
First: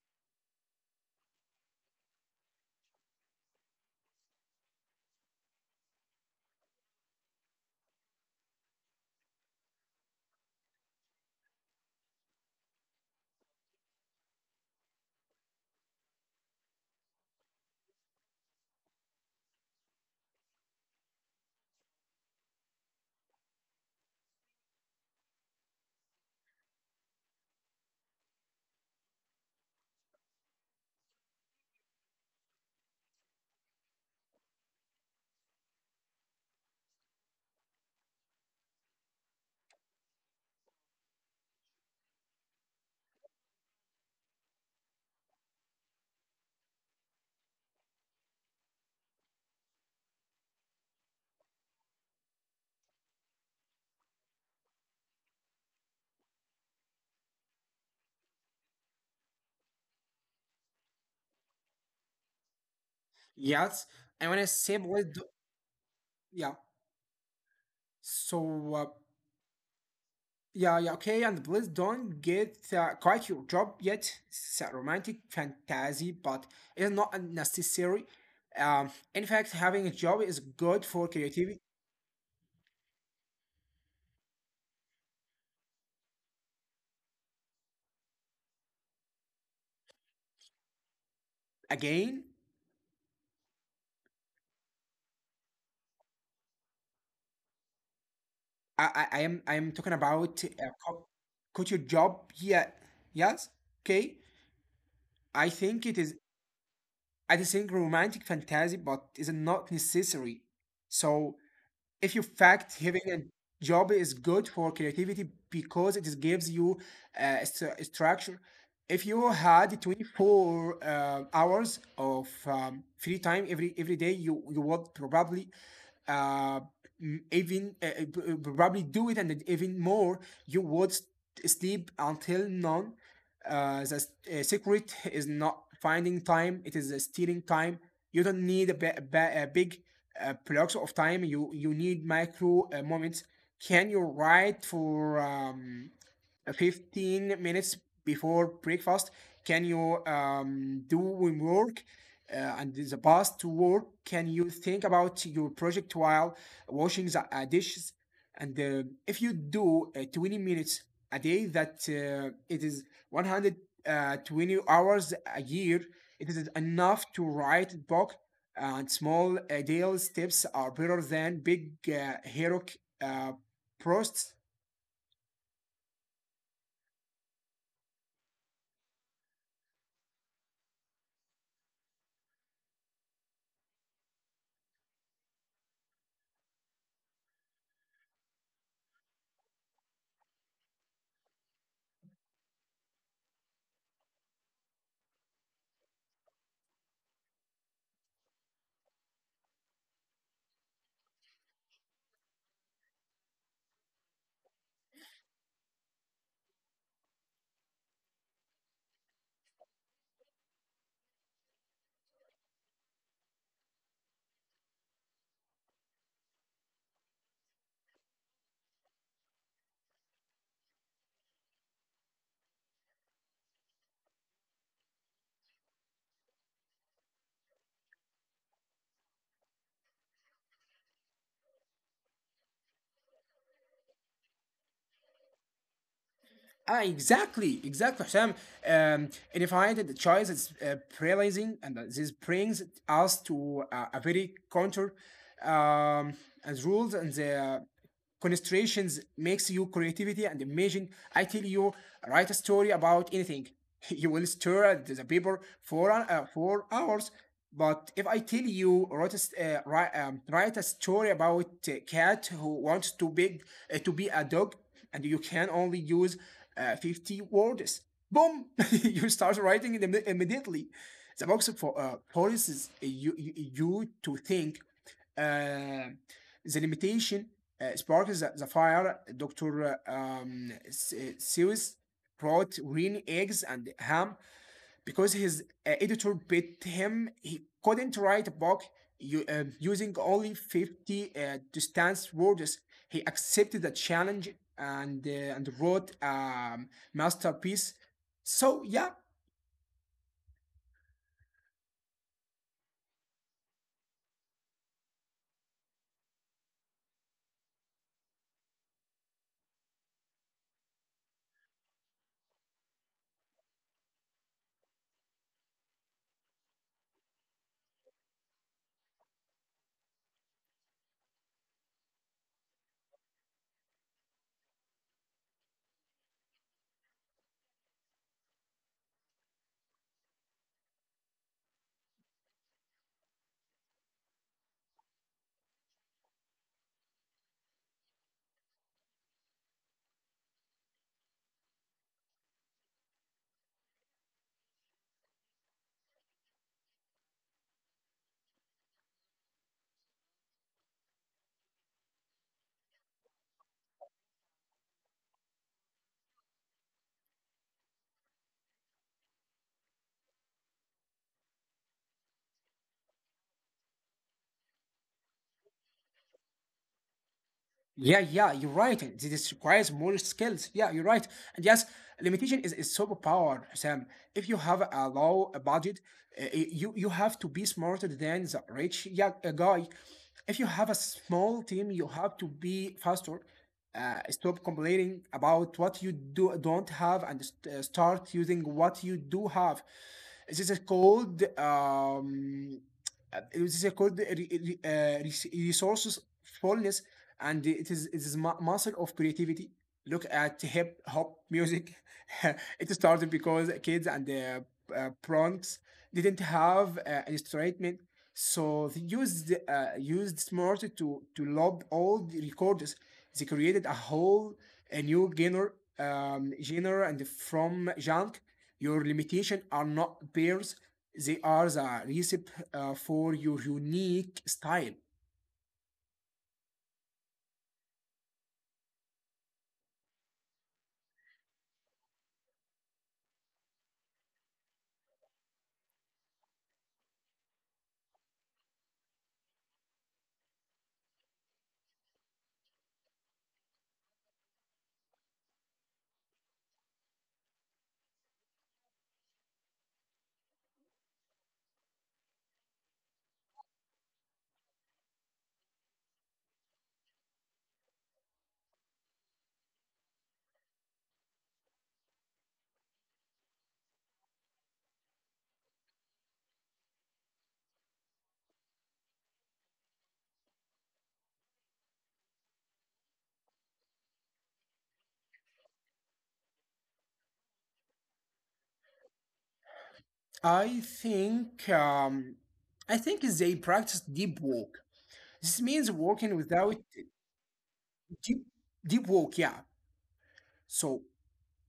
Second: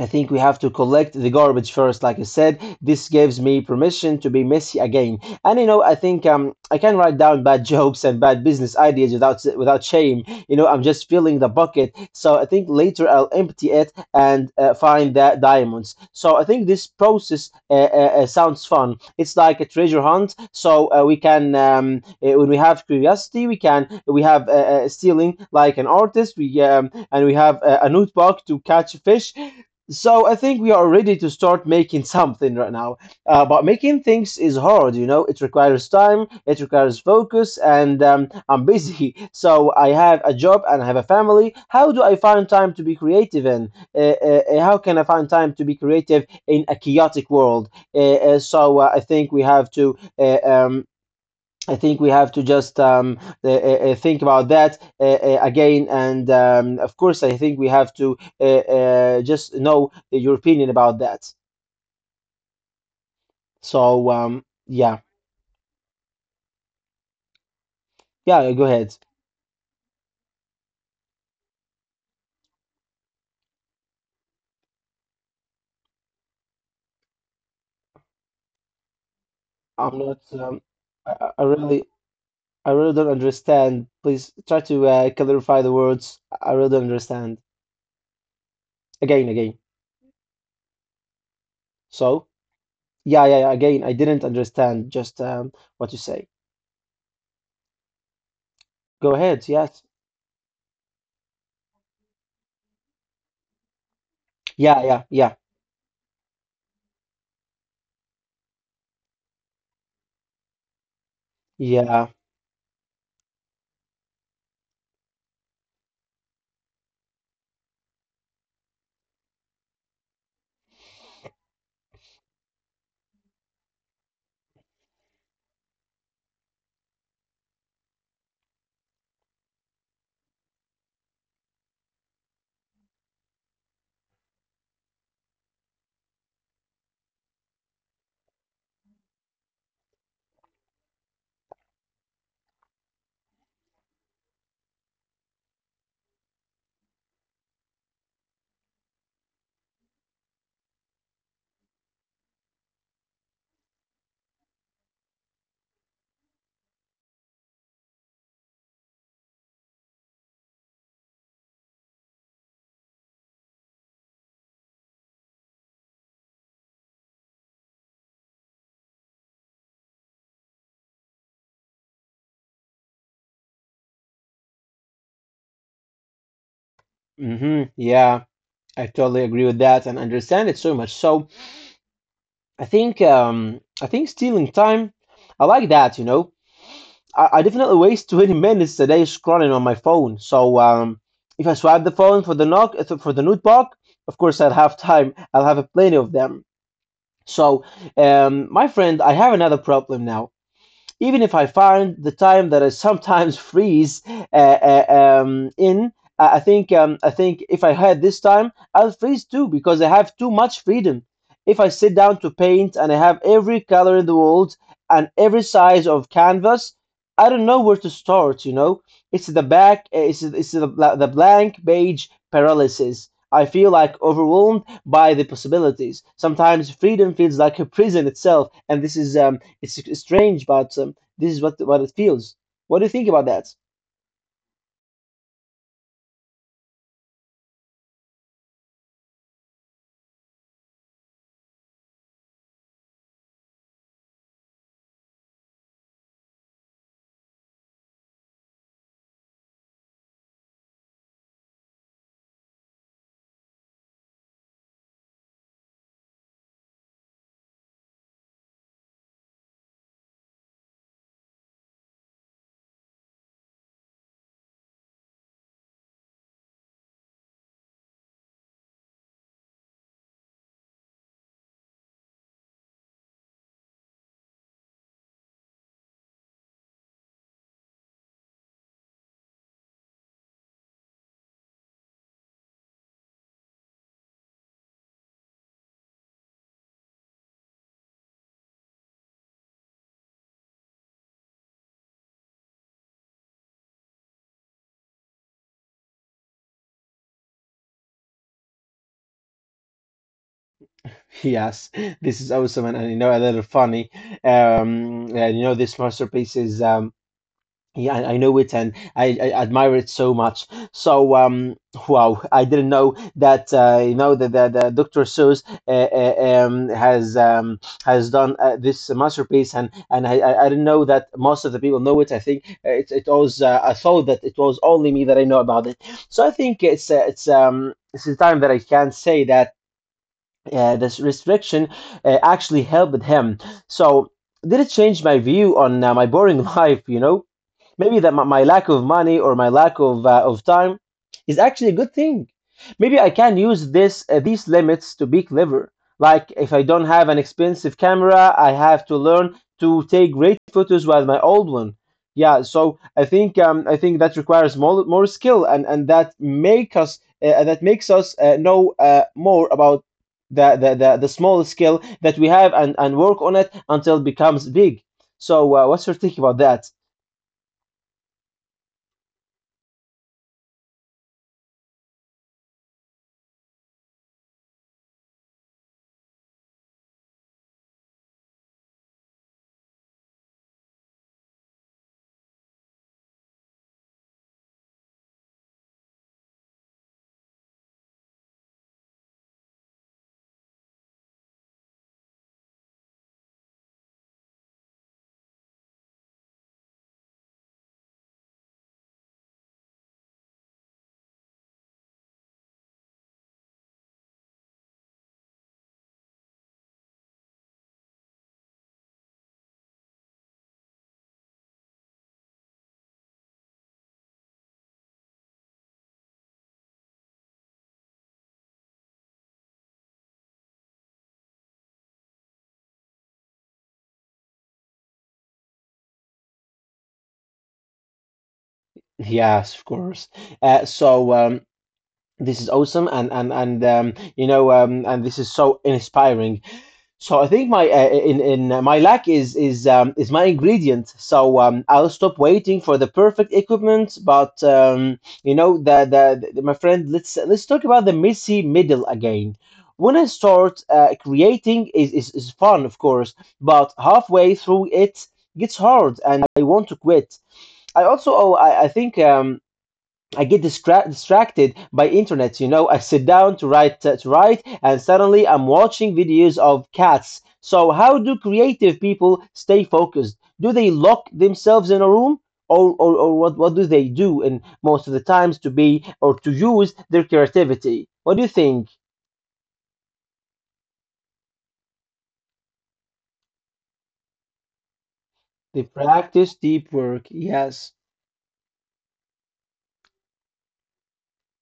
A: I think we have to collect the garbage first, like I said. This gives me permission to be messy again. And you know, I think um, I can write down bad jokes and bad business ideas without without shame. You know, I'm just filling the bucket. So I think later I'll empty it and uh, find the diamonds. So I think this process uh, uh, uh, sounds fun. It's like a treasure hunt. So uh, we can, um, uh, when we have curiosity, we can we have uh, uh, stealing like an artist. We um, and we have a, a notebook to catch fish, so I think we are ready to start making something right now. Uh, but making things is hard, you know. It requires time, it requires focus, and um, I'm busy. So I have a job and I have a family. How do I find time to be creative? And uh, uh, uh, how can I find time to be creative in a chaotic world? Uh, uh, so uh, I think we have to uh, um, I think we have to just um, uh, uh, uh, Think about that uh, uh, again. And um, of course, I think we have to uh, uh, just know your opinion about that.
B: yes,
A: So
B: I
A: um,
B: wanna say
A: yeah,
B: please. Do- yeah.
A: yeah, go
B: So
A: ahead.
B: uh, yeah, yeah, okay, and please don't get uh, quite your job yet. It's a romantic fantasy, but it's not necessary. Um, in fact,
A: I'm
B: having a
A: not.
B: job is
A: Um,
B: good
A: I,
B: for
A: I I
B: creativity.
A: really, I really don't understand. Please try to uh, clarify the words. I really don't understand. Again, again. So
B: Again,
A: yeah, yeah, yeah. Again, I didn't understand just um, what you say.
B: I,
A: Go
B: I, I
A: ahead.
B: am I
A: Yes.
B: am talking about uh, co- quit your job. Yeah, yes, okay.
A: Yeah, yeah, yeah,
B: I think it is I think romantic fantasy, but is not necessary. So
A: yeah.
B: if you fact having a job is good for creativity because it is gives you uh, stru- structure if you had twenty-four uh, hours of um, free time every every day you you would probably uh, m- even uh, uh, p- uh, probably do it and even more you would s- sleep until none uh, the s- uh, secret is not finding time it is uh, stealing time. You don't need a, ba- a ba- a big uh, blocks of time. You you need micro uh, moments. Can you write for um, uh, fifteen minutes before breakfast? Can you um, do homework uh, and the past to work? Can you think about your project while washing the uh, dishes? And uh, if you do uh, twenty minutes a day, that uh, it is one hundred twenty hours a year, it is enough to write book. And small uh, deal steps are better than big uh, heroic uh, prosts.
A: Mm-hmm. Yeah. I totally agree with that and understand it so much. So I think um, I think stealing time, I like that. You know, I, I definitely waste twenty minutes a day scrolling on my phone. So um, if I swipe the phone for the knock uh, for the notebook, of course I'll have time. I'll have plenty of them. So um, my friend, I have another problem now even if I find the time that I sometimes freeze uh, uh, um, in, I think um, I think if I had this time, I'll freeze too because I have too much freedom. If I sit down to paint and I have every color in the world and every size of canvas, I don't know where to start. You know, it's the back, uh, it's it's the, the blank page paralysis. I feel like overwhelmed by the possibilities. Sometimes freedom feels like a prison itself, and this is um, it's strange, but um, this is what what it feels. What do you think about that?
B: Ah, exactly, exactly, Hashem. Um, and if I did the choice, it's uh, paralyzing, and uh, this brings us to uh, a very counter um, as rules, and the constraints makes you creativity and imagine. I tell you, write a story about anything. You will stare at the paper for an- uh, for hours. But if I tell you write a, s- uh, write, um, write a story about a cat who wants to big uh, to be a dog, and you can only use uh, fifty words. Boom! You start writing it imme- immediately. The box for uh, policies uh, you, you, you to think. Uh, the limitation uh, sparks the, the fire. doctor uh, Um, S- uh, Seuss brought green eggs and ham because his uh, editor bit him. He couldn't write a book, You, uh, using only fifty uh, distance words. He accepted the challenge and uh, and wrote a um, masterpiece. So yeah.
A: Yes, this is awesome and, and you know a little funny. Um, and you know this masterpiece is um yeah, I I know it and I, I admire it so much. So, um, wow, I didn't know that uh, you know that the, the doctor Seuss uh, uh, um, has um, has done uh, this masterpiece, and and I, I I didn't know that most of the people know it. I think uh, it it was uh, I thought that it was only me that I know about it. So I think it's uh, it's um it's the time that I can say that uh, this restriction uh, actually helped him. So did it change my view on uh, my boring life? You know. Maybe that my my lack of money or my lack of uh, of time is actually a good thing. Maybe I can use this uh, these limits to be clever. Like if I don't have an expensive camera, I have to learn to take great photos with my old one. Yeah, so I think um, I think that requires more more skill and and that make us uh, uh, that makes us uh, know uh, more about the, the the the small skill that we have and and work on it until it becomes big. So uh, what's your take about that?
B: Yeah, yeah, you're right. This requires more skills. Yeah, you're right. And yes, limitation is is superpower, Sam. If you have a low budget, uh, you you have to be smarter than the rich. Yeah, uh, guy. If you have a small team, you have to be faster. Uh, stop complaining about what you do don't have, and st- uh, start using what you do have. This is called um, uh, it is called uh, uh, resources fullness, and it is it is muscle of creativity. Look at hip hop music. It started because kids and the uh, bronx didn't have uh, an instrument, so they used uh, used smart to to lob all the records. They created a whole a new genre um, genre, and from junk your limitation are not bears, they are the recipe uh, for your unique style.
A: Yes, of course. Uh, so um, this is awesome, and and and um, you know, um, and this is so inspiring. So I think my uh, in in uh, my lack is is um, is my ingredient. So um, I'll stop waiting for the perfect equipment. But um, you know, the, the the my friend, let's let's talk about the messy middle again. When I start uh, creating is, is is fun, of course, but halfway through it gets hard, and I want to quit. I also oh, I, I think um. I get distra- distracted by internet. You know, I sit down to write uh, to write, and suddenly I'm watching videos of cats. So, how do creative people stay focused? Do they lock themselves in a room, or or, or what what do they do in most of the times to be or to use their creativity? What do you think?
B: I think um, I think they practice deep walk. This
A: They
B: means walking
A: practice
B: without
A: deep work. Yes.
B: deep deep walk, yeah. So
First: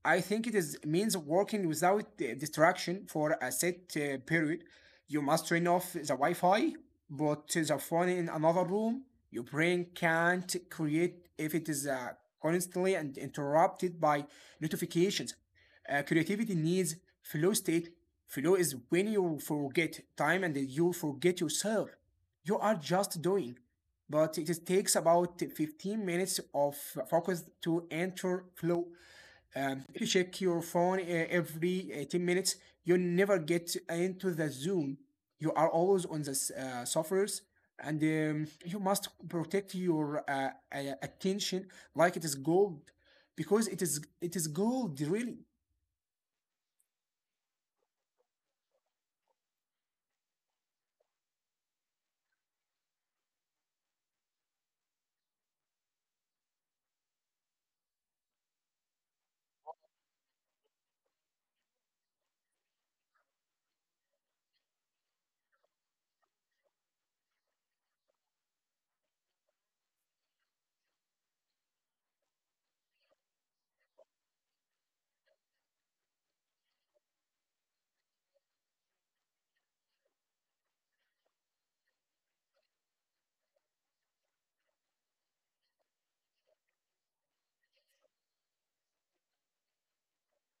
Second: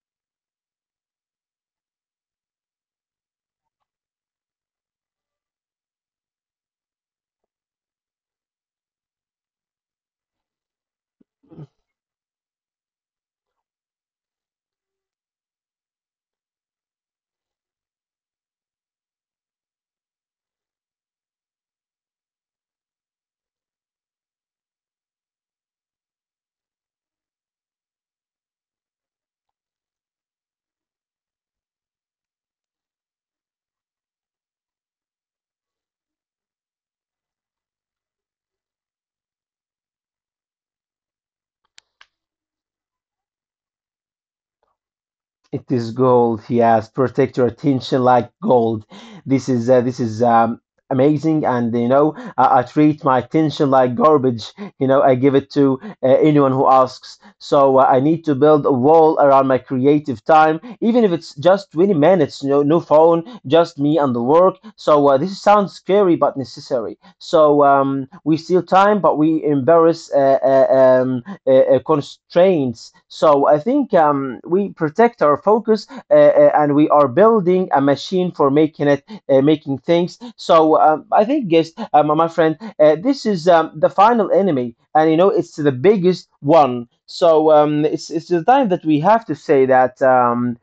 B: I think it is means working without uh, distraction for a set uh, period. You must turn off the Wi-Fi, put the phone in another room. Your brain can't create if it is uh, constantly and interrupted by notifications. Uh, creativity needs flow state. Flow is when you forget time and you forget yourself. You are just doing. But it is- takes about fifteen minutes of focus to enter flow. Um, if you check your phone uh, every uh, ten minutes, you never get into the zone. You are always on the s- uh, suffers, and um, you must protect your uh, uh, attention like it is gold, because it is it is gold really.
A: It is gold. Yes, protect your attention like gold. This is uh, this is um, amazing, and you know I, I treat my attention like garbage. You know I give it to uh, anyone who asks. So uh, I need to build a wall around my creative time, even if it's just twenty minutes. No, no phone, just me and the work. So uh, this sounds scary but necessary. So um, we steal time, but we embarrass uh, uh, um, uh, uh, constraints. So I think um, we protect our focus uh, uh, and we are building a machine for making it, uh, making things. So um, I think, yes, uh, my friend, uh, this is um, the final enemy, and you know it's the biggest one. So um, it's it's the time that we have to say that. Um,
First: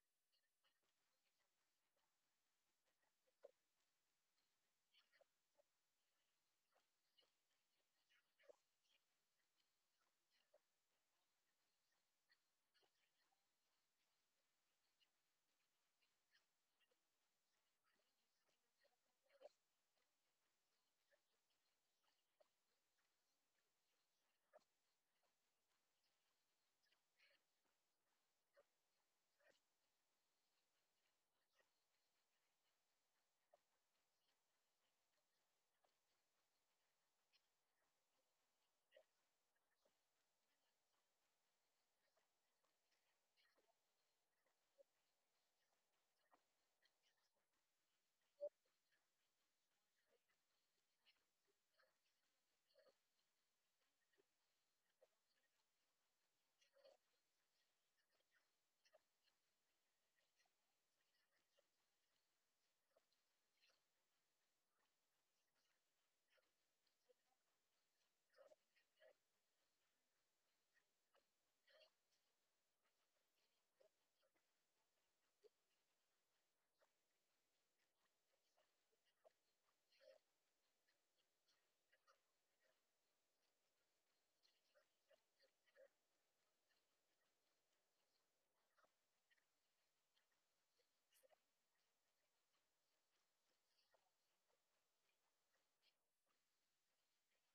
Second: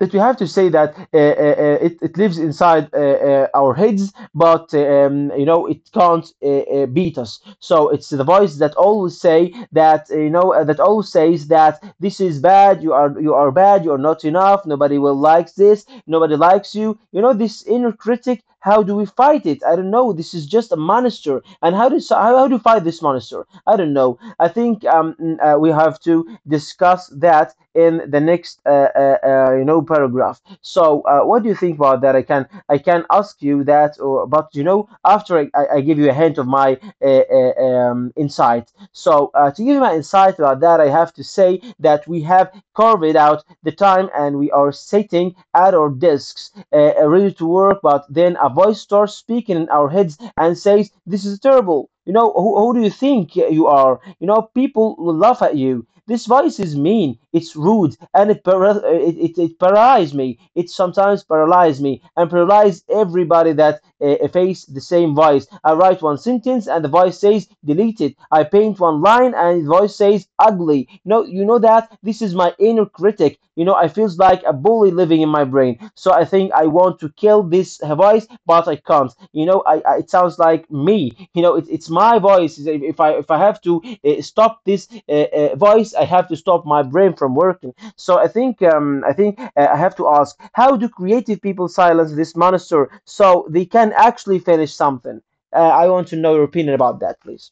A: that we have to say that uh, uh, uh, it, it lives inside uh, uh, our heads, but um, you know it can't uh, uh, beat us. So it's the voice that always say that uh, you know uh, that always says that this is bad. You are you are bad. You are not enough. Nobody will likes this. Nobody likes you. You know this inner critic. How do we fight it? I don't know. This is just a monster. And how do so- how, how do you fight this monster? I don't know. I think um, mm, uh, we have to discuss that in the next uh, uh, uh, you know paragraph. So uh, what do you think about that? I can I can ask you that, or but you know after I, I I give you a hint of my uh, uh, um, insight. So uh, to give you my insight about that, I have to say that we have carved out the time and we are sitting at our desks uh, uh, ready to work. But then a voice starts speaking in our heads and says this is terrible. You know, who, who do you think you are? You know people will laugh at you. This voice is mean, it's rude, and it para- uh, it, it, it paralyzes me. It sometimes paralyzes me and paralyzes everybody that uh, uh, face the same voice. I write one sentence and the voice says delete it. I paint one line and the voice says ugly. You know, you know that that this is my inner critic. You know I feels like a bully living in my brain. So I think I want to kill this voice, but I can't. You know I, I it sounds like me. You know it, it's my voice. If if i if i have to uh, stop this uh, uh, voice, I have to stop my brain from working. So I think um, I think uh, I have to ask, how do creative people silence this monster so they can actually finish something? uh, I want to know your opinion about that, please.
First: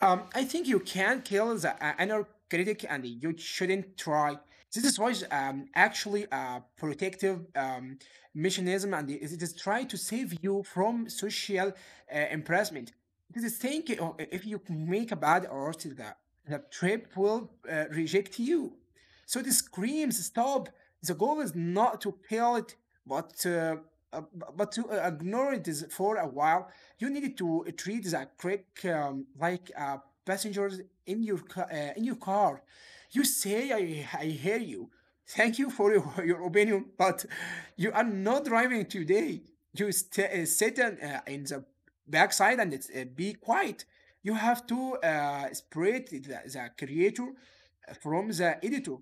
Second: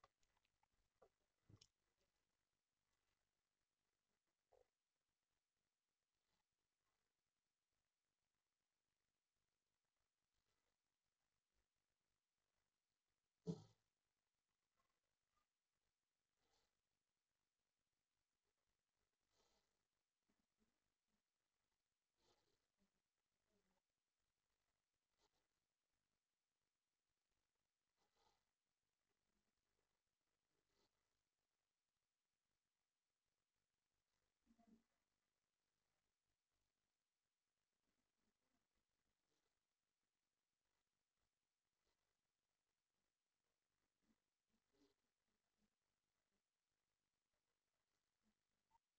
B: Um, I think you can kill the uh, inner critic and you shouldn't try. This is why um, actually a protective um, mechanism, and it is trying to save you from social uh, embarrassment. This is thinking: uh, if you make a bad art, the, the trip will uh, reject you. So the screams stop. The goal is not to kill it, but uh, uh, but to uh, ignore it is for a while. You need to treat the critic um, like uh, passengers in your ca- uh, in your car. You say, I, I hear you. Thank you for your, your opinion, but you are not driving today. You st- uh, sit in, uh, in the backside, and it's, uh, be quiet. You have to uh, separate the, the creator from the editor.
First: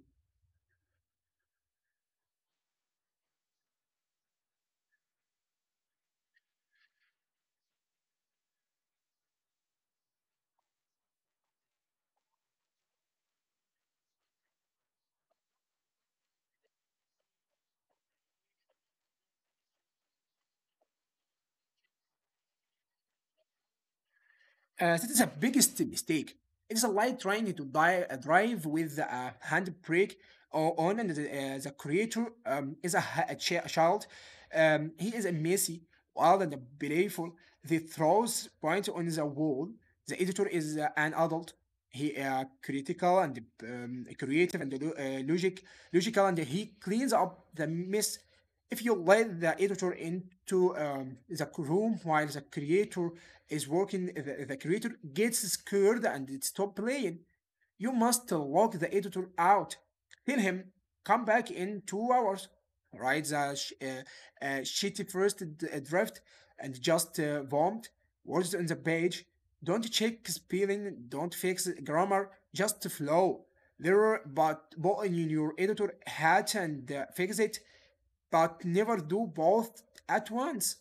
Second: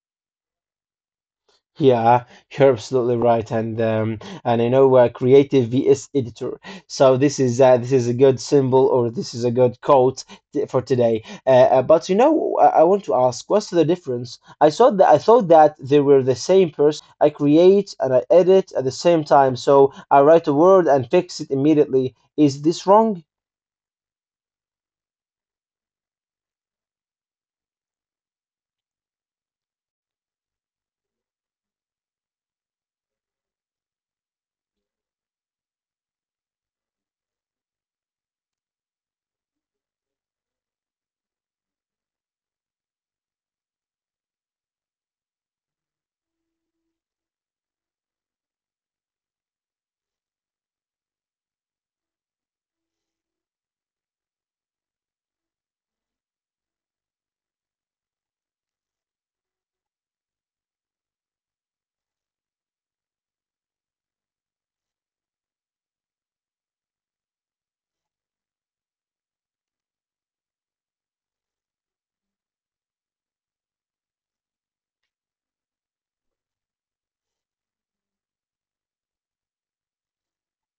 A: Yeah, you're absolutely right, and um, and I know uh, creative vs editor. So this is uh, this is a good symbol, or this is a good quote t- for today. Uh, uh, but you know, I-, I want to ask, what's the difference? I thought that I thought that they were the same person. I create and I edit at the same time, so I write a word and fix it immediately. Is this wrong?
B: Uh, that is a biggest mistake. It is like trying to di- uh, drive with a handbrake o- on, and the, uh, the creator um, is a, ha- a, chi- a child. Um, he is a messy, wild, and playful. The throws point on the wall. The editor is uh, an adult. He uh, critical and um, creative and uh, lo- uh, logic, logical, and he cleans up the mess. If you let the editor into um, the room while the creator is working, the, the creator gets scared and it stop playing. You must lock the editor out. Tell him, come back in two hours. Write the sh- uh, uh, shitty first d- uh, draft, and just uh, vomit words on the page. Don't check spelling, don't fix grammar, just flow. There, but put in your editor hat and uh, fix it, but never do both at once.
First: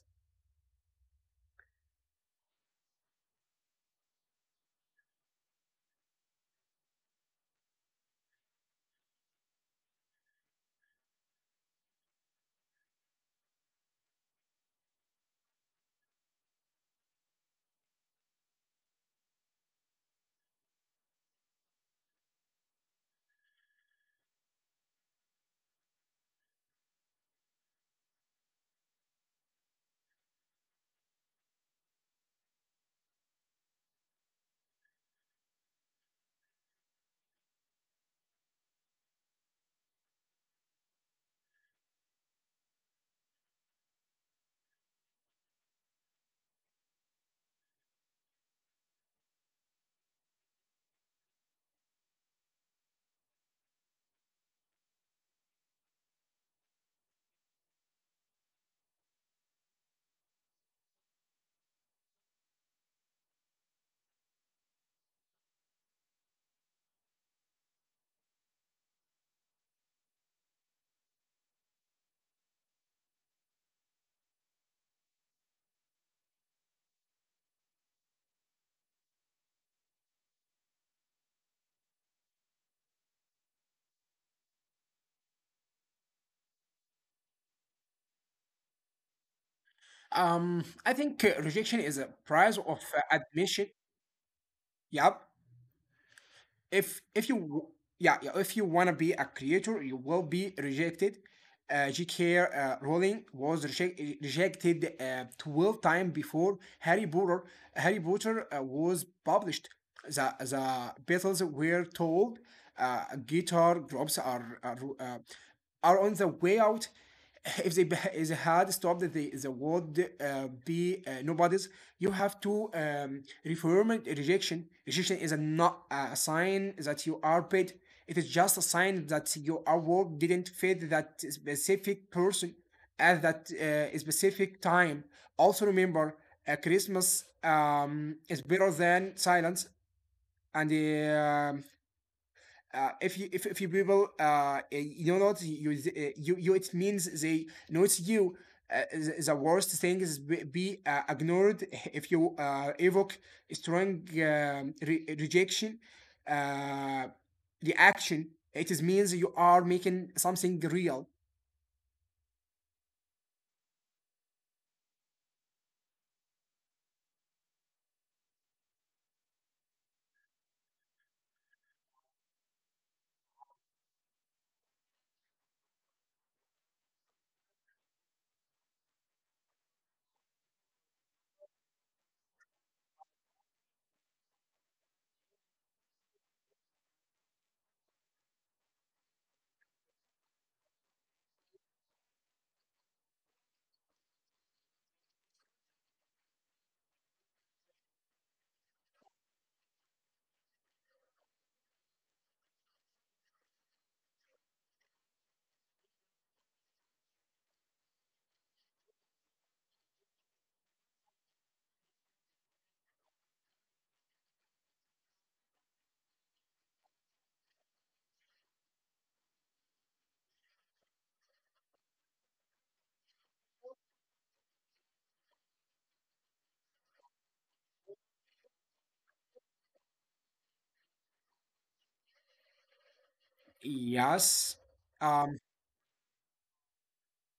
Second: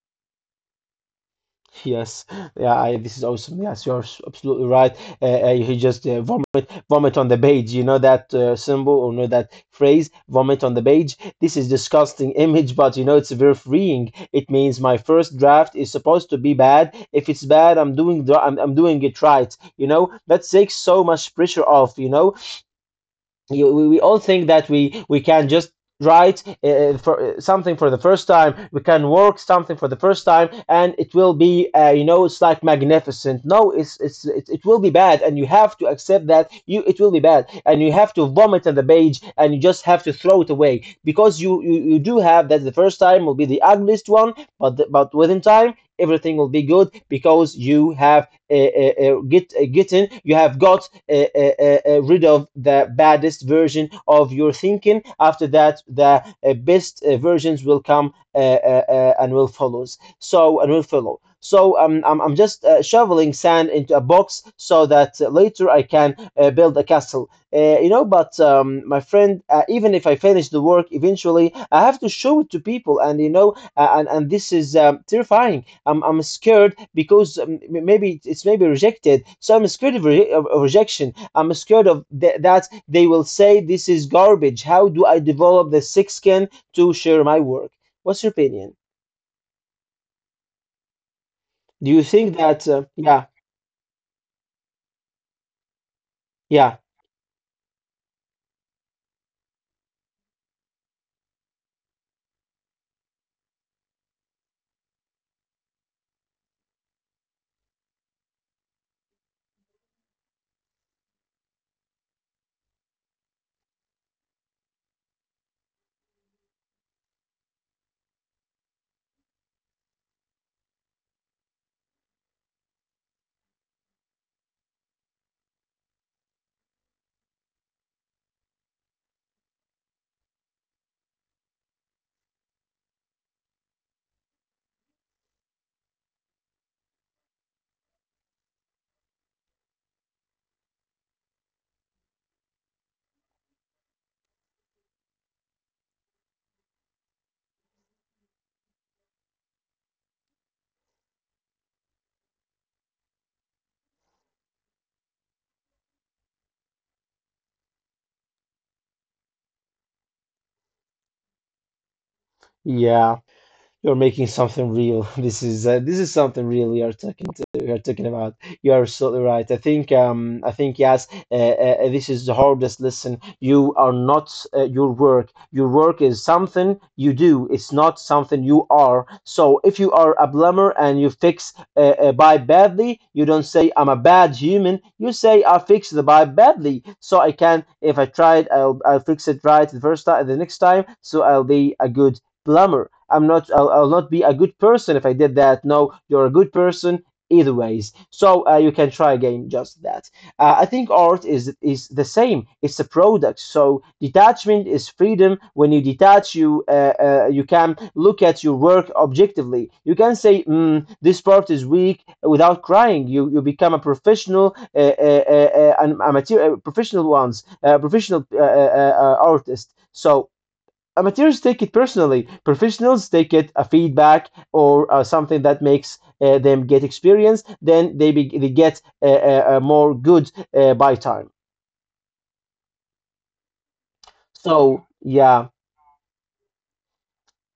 A: Yes, yeah, I, this is awesome. Yes, you're s- absolutely right. Uh, uh, he just uh, vomit, vomit on the page. You know that uh, symbol, or know that phrase, vomit on the page. This is disgusting image, but you know it's very freeing. It means my first draft is supposed to be bad. If it's bad, I'm doing dra- I'm, I'm doing it right. You know that takes so much pressure off. You know you, we, we all think that we we can just write uh, for uh, something for the first time. We can work something for the first time and it will be uh, you know, it's like magnificent. No, it's it's it, it will be bad, and you have to accept that you it will be bad, and you have to vomit on the page, and you just have to throw it away because you you, you do have that the first time will be the ugliest one, but the, but within time everything will be good because you have uh, uh, uh, get uh, getting you have got uh, uh, uh, uh, rid of the baddest version of your thinking. After that the uh, best uh, versions will come uh, uh, uh, and will follows so and will follow. So um, I'm, I'm just uh, shoveling sand into a box so that uh, later I can uh, build a castle. Uh, you know, but um, my friend, uh, even if I finish the work eventually, I have to show it to people, and you know, uh, and and this is um, terrifying. I'm I'm scared because um, m- maybe it's it's maybe rejected. So I'm scared of, re- of of rejection. I'm scared of th- that they will say this is garbage. How do I develop the thick skin to share my work? What's your opinion?
B: Um, I think uh,
A: Do
B: rejection
A: you
B: is a
A: think that?
B: price
A: Uh,
B: of uh,
A: yeah,
B: admission. Yep.
A: yeah,
B: If if you w- yeah, yeah, if you wanna be a creator, you will be rejected. Uh, J K. Uh, Rowling was reject- rejected uh, twelve times before Harry Potter. Harry Potter uh, was published. The the Beatles were told uh, guitar groups are are, uh, are on the way out. If they beh- if they had stopped the the word uh, be uh, nobodies, you have to um, reform it, rejection. Rejection is a not a sign that you are paid. It is just a sign that your award didn't fit that specific person at that uh, specific time. Also remember, uh, Christmas um, is better than silence, and uh, uh, if you if, if you people uh you know not you you uh, you, it means they know it's you. Uh, the- worst thing is be, be uh, ignored. If you uh, evoke a strong um, re- rejection uh, reaction, it is means you are making something real.
A: yeah. You're making something real. This is uh, this is something real. We are talking to, we are talking about. You are absolutely right. I think um I think yes. Uh, uh, uh, this is the hardest lesson. You are not uh, your work. Your work is something you do. It's not something you are. So if you are a plumber and you fix uh, a pipe badly, you don't say I'm a bad human. You say I fixed the pipe badly, so I can if I try it, I'll I'll fix it right the first time, the next time. So I'll be a good plumber. I'm not. I'll, I'll not be a good person if I did that. No, you're a good person either ways. So uh, you can try again. Just that. Uh, I think art is is the same. It's a product. So detachment is freedom. When you detach, you uh, uh, you can look at your work objectively. You can say, mm, "This part is weak," without crying. You you become a professional, uh, uh, uh, uh, a material, uh, professional ones, uh, professional uh, uh, uh, artist. So amateurs take it personally. Professionals take it a feedback, or uh, something that makes uh, them get experience. Then they be, they get uh, uh, uh, more good uh, by time.
B: Yes.
A: So
B: Uh,
A: yeah.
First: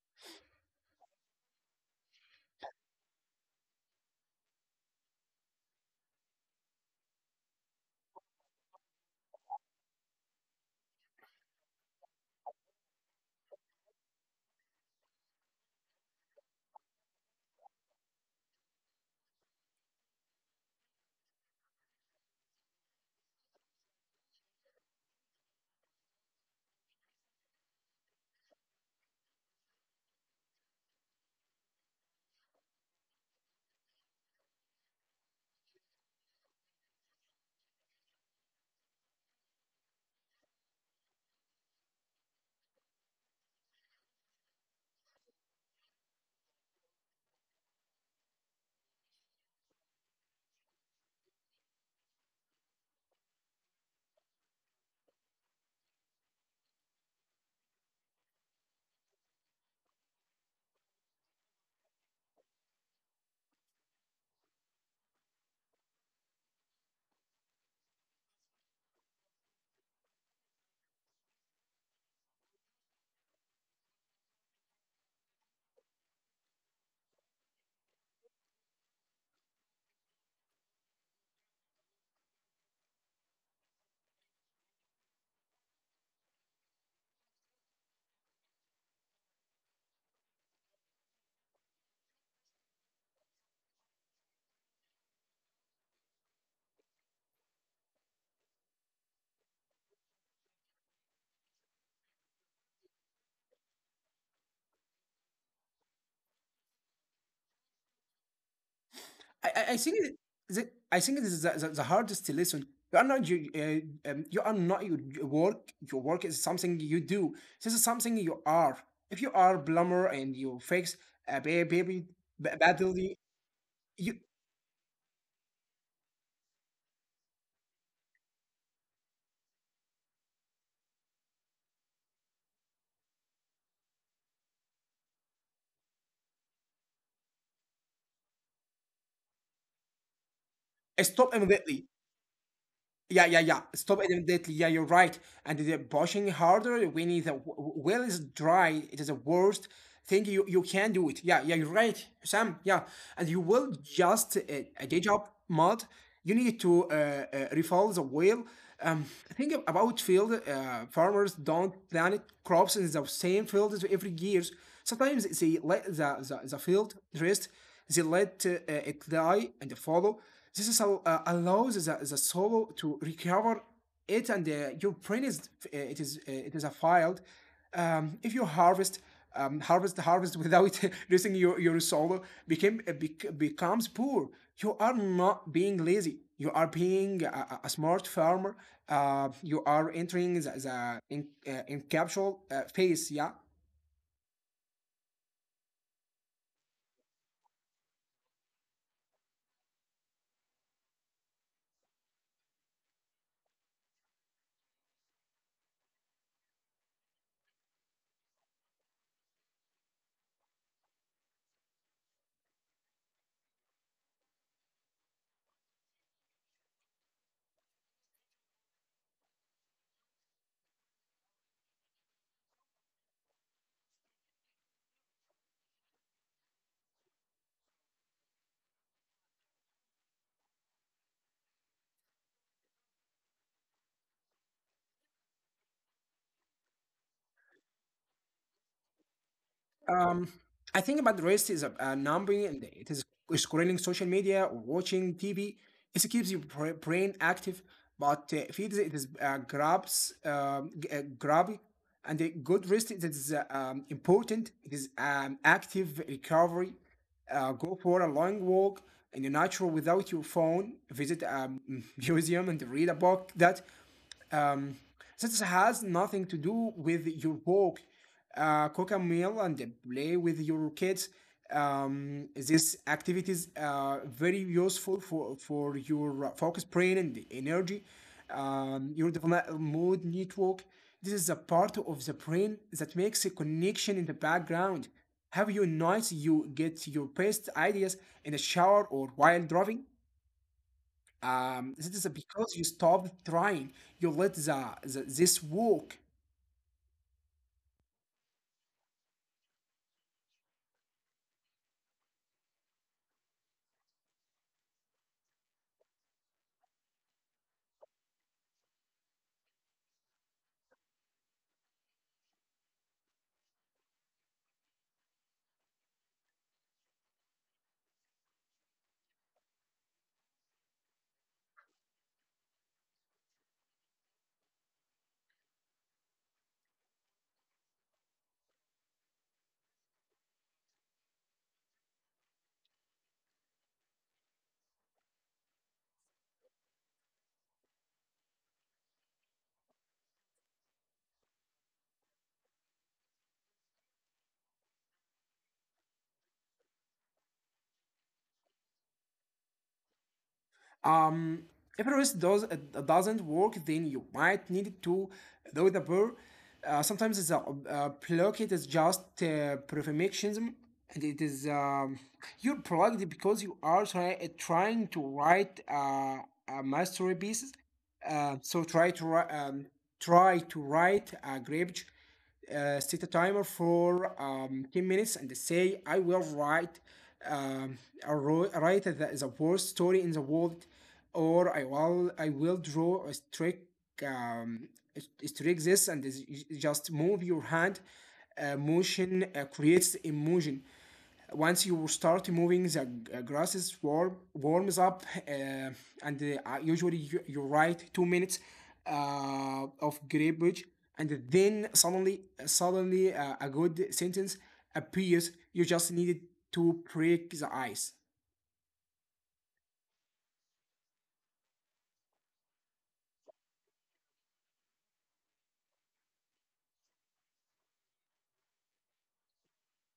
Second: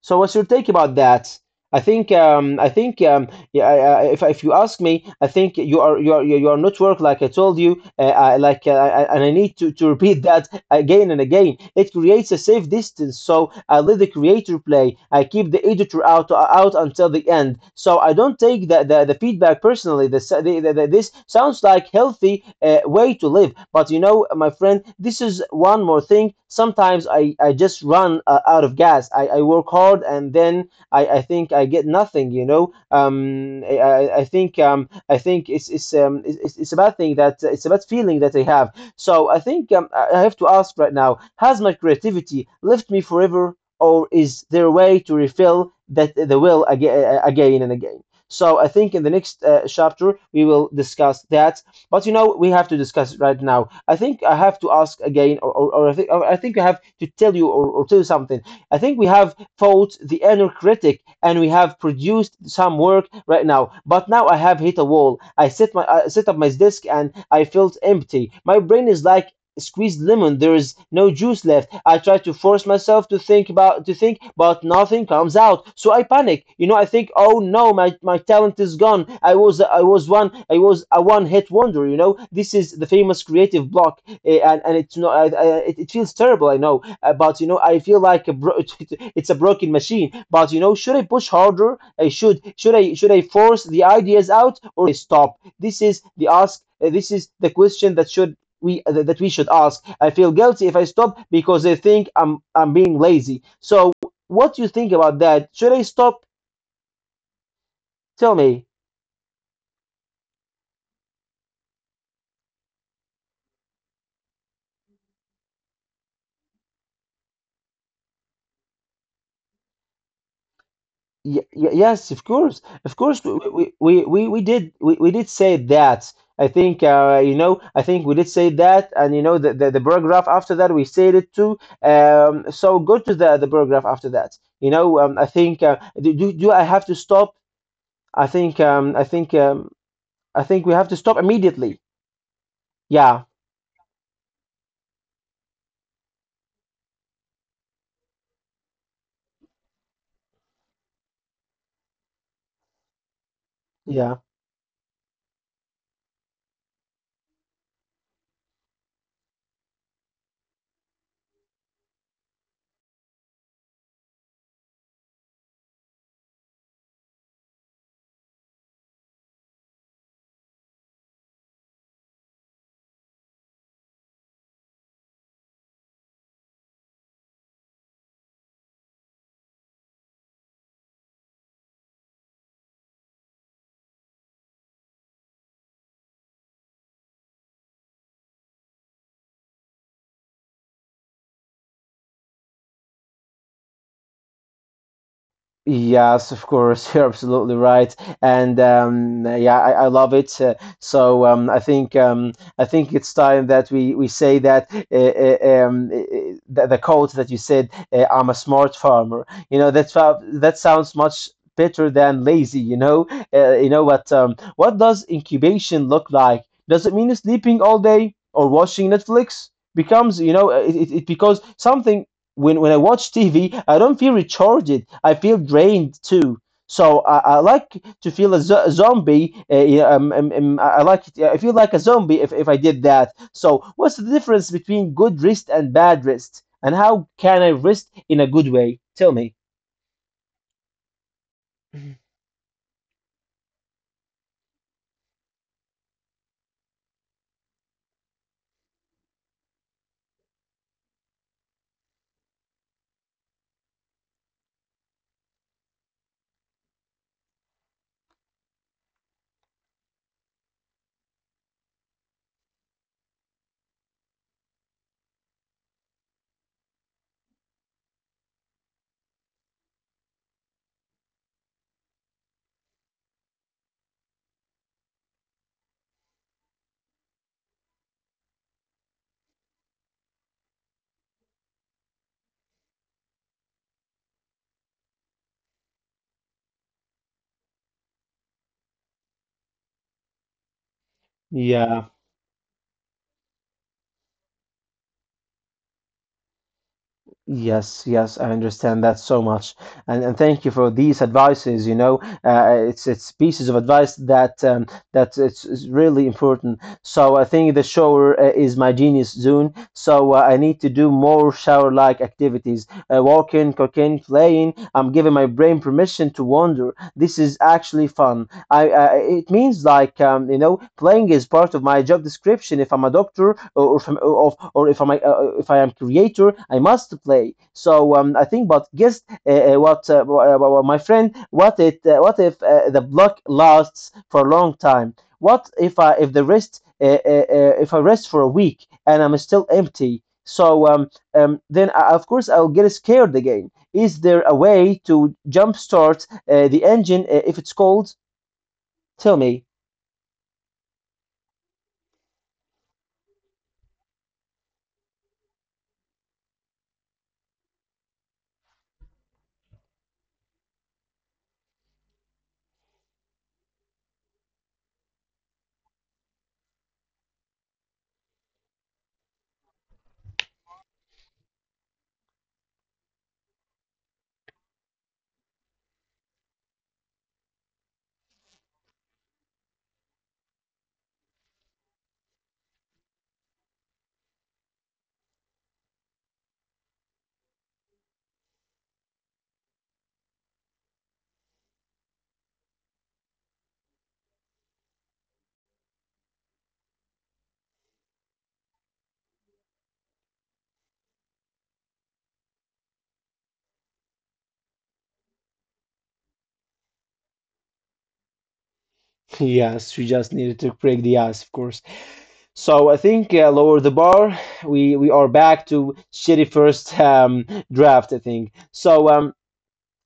A: So what's your take about that? I think um, I think um, yeah, I, I, if if you ask me, I think you are you are you are not work like I told you. Uh, I, like uh, I- and I need to, to repeat that again and again. It creates a safe distance, so I let the creator play. I keep the editor out out until the end. So I don't take the, the, the feedback personally. The, the, the, this sounds like healthy uh, way to live. But you know, my friend, this is one more thing. Sometimes I, I just run uh, out of gas. I, I work hard, and then I, I think I get nothing, you know. Um, I, I think um, I think it's it's, um, it's it's it's a bad thing that it's a bad feeling that I have. So I think um, I have to ask right now, has my creativity left me forever, or is there a way to refill that the will aga uh, again and again? So I think in the next uh, chapter we will discuss that. But you know, we have to discuss it right now. I think I have to ask again, or, or, or I think or I think I have to tell you or, or tell you something. I think we have fought the inner critic, and we have produced some work right now. But now I have hit a wall. I set my I set up my desk, and I felt empty. My brain is like squeezed lemon. There is no juice left. I try to force myself to think about to think, but nothing comes out. So I panic. You know, I think, oh no, my, my talent is gone. I was I was one I was a one hit wonder. You know, this is the famous creative block. Eh, and and it's not. I, I, it, it feels terrible. I know, uh, but you know, I feel like a bro- it's a broken machine. But you know, should I push harder? I should. Should I should I force the ideas out, or stop? This is the ask. uh, This is the question that should we uh, that we should ask. I feel guilty if I stop because they think I'm I'm being lazy. So, what do you think about that? Should I stop? Tell me.
B: I, I I think it, the, I think this is the, the, the hardest lesson. You are not you, uh, um, you are not your j- work. Your work is something you do. This is something you are. If you are plumber and you fix
A: Y-
B: a
A: y-
B: ba-
A: yes, of
B: baby
A: course,
B: ba-
A: of course. We
B: badly,
A: we we, we
B: you
A: we did we, we did say that. I think uh, you know. I think we did say that, and you know the, the, the paragraph after that we said it too. Um, so go to the the paragraph after that. You know. Um, I think uh, do, do do I have to stop? I think um, I think um, I think we have to
B: uh,
A: stop
B: stop
A: immediately.
B: immediately.
A: Yeah.
B: Yeah, yeah, yeah. Stop it immediately. Yeah, you're right. And they're pushing harder when the w- w- well is dry. It is the worst. Think you you can do it. Yeah, yeah, you're right, Sam. Yeah, and you will
A: Yeah.
B: just uh, a day job mod. You need to uh, uh, refill the well. Um, think ab- about field. Uh, farmers don't plant crops in the same field as every years. Sometimes they let the, the, the field rest. They let uh, uh, it die and follow. This is how, uh, allows the, the soil to recover it, and uh, you print is uh, it is uh, it is a file. Um, if you harvest um, harvest harvest without using your your soil became uh, bec- becomes poor. You are not being lazy. You are being a, a smart farmer. Uh, you are entering the, the in, uh, encapsule uh, phase. Yeah.
A: Yes, of course, you're absolutely right, and um, yeah, I, I love it. Uh, so um, I think um, I think it's time that we, we say that uh, uh, um, uh, uh, the, the quote that you said, uh, "I'm a smart farmer." You know that's how- that sounds much better than lazy. You know, uh, you know what? Um, what does incubation look like? Does it mean sleeping all day or watching Netflix? Becomes you know it, it, it because something when when I watch T V, I don't feel recharged. I feel drained too. So I, I like to feel a, zo- a zombie. Uh, yeah, um, um, um, I I like I feel like a zombie if, if I did that. So what's the difference between good rest and bad rest, and how can I rest in a good way? Tell me.
B: Um, I think about the rest is a, a number, and it is scrolling social media or watching T V. It keeps your bra- brain active, but uh, feeds it is it is uh, grabs, um, g- uh, grabby, and a good rest it is uh, um, important. It is um, active recovery. Uh, go for a long walk in the nature without your phone. Visit a um, museum and read a book that um, this has nothing to do with your work. Uh, cook a meal and play with your kids. Um, these activities are very useful for, for your focus, brain, and energy. Um, your development mood network. This is a part of the brain that makes a connection in the background. Have you noticed you get your best ideas in the shower or while driving? Um, this
A: Yeah.
B: is because you stopped trying. You let the, the this work.
A: Yes, yes, I understand that so much, and and thank you for these advices. You know, uh, it's it's pieces of advice that um, that it's, it's really important. So I think the shower uh, is my genius zone. So uh, I need to do more shower-like activities: uh, walking, cooking, playing. I'm giving my brain permission to wander. This is actually fun. I, I it means like um, you know playing is part of my job description. If I'm a doctor or or if I'm, or, or if I'm a, uh, if I am creator, I must play. So um, I think, but guess uh, uh, what, uh, wha- my friend? What it uh, what if uh, the block lasts for a long time? What if I if the rest uh, uh, uh, if I rest for a week and I'm still empty? So um, um, then I, of course I'll get scared again. Is there a way to jumpstart uh, the engine uh, if it's cold? Tell me.
B: Um, if it does uh, doesn't work, then you might need to do the burr. Uh, sometimes the uh, plug it is just uh, perfectionism, and it is um, you're plugged because you are try- trying to write uh, a masterpiece. Uh, so try to wri- um, try to write a garbage. Uh, set a timer for um, ten minutes and say I will write um, I wrote, write the, the worst story in the world, or I will I will draw a trick, um, a trick this and this. You just move your hand. Uh, motion uh, creates emotion. Once you start moving, the grasses warm, warms up, uh, and uh, usually you, you write two minutes uh, of garbage, and then suddenly suddenly uh, a good sentence appears. You just needed to break the ice.
A: Yes, we just needed to break the ice, of course. So I think uh, lower the bar. We we are back to shitty first um, draft, I think. So um,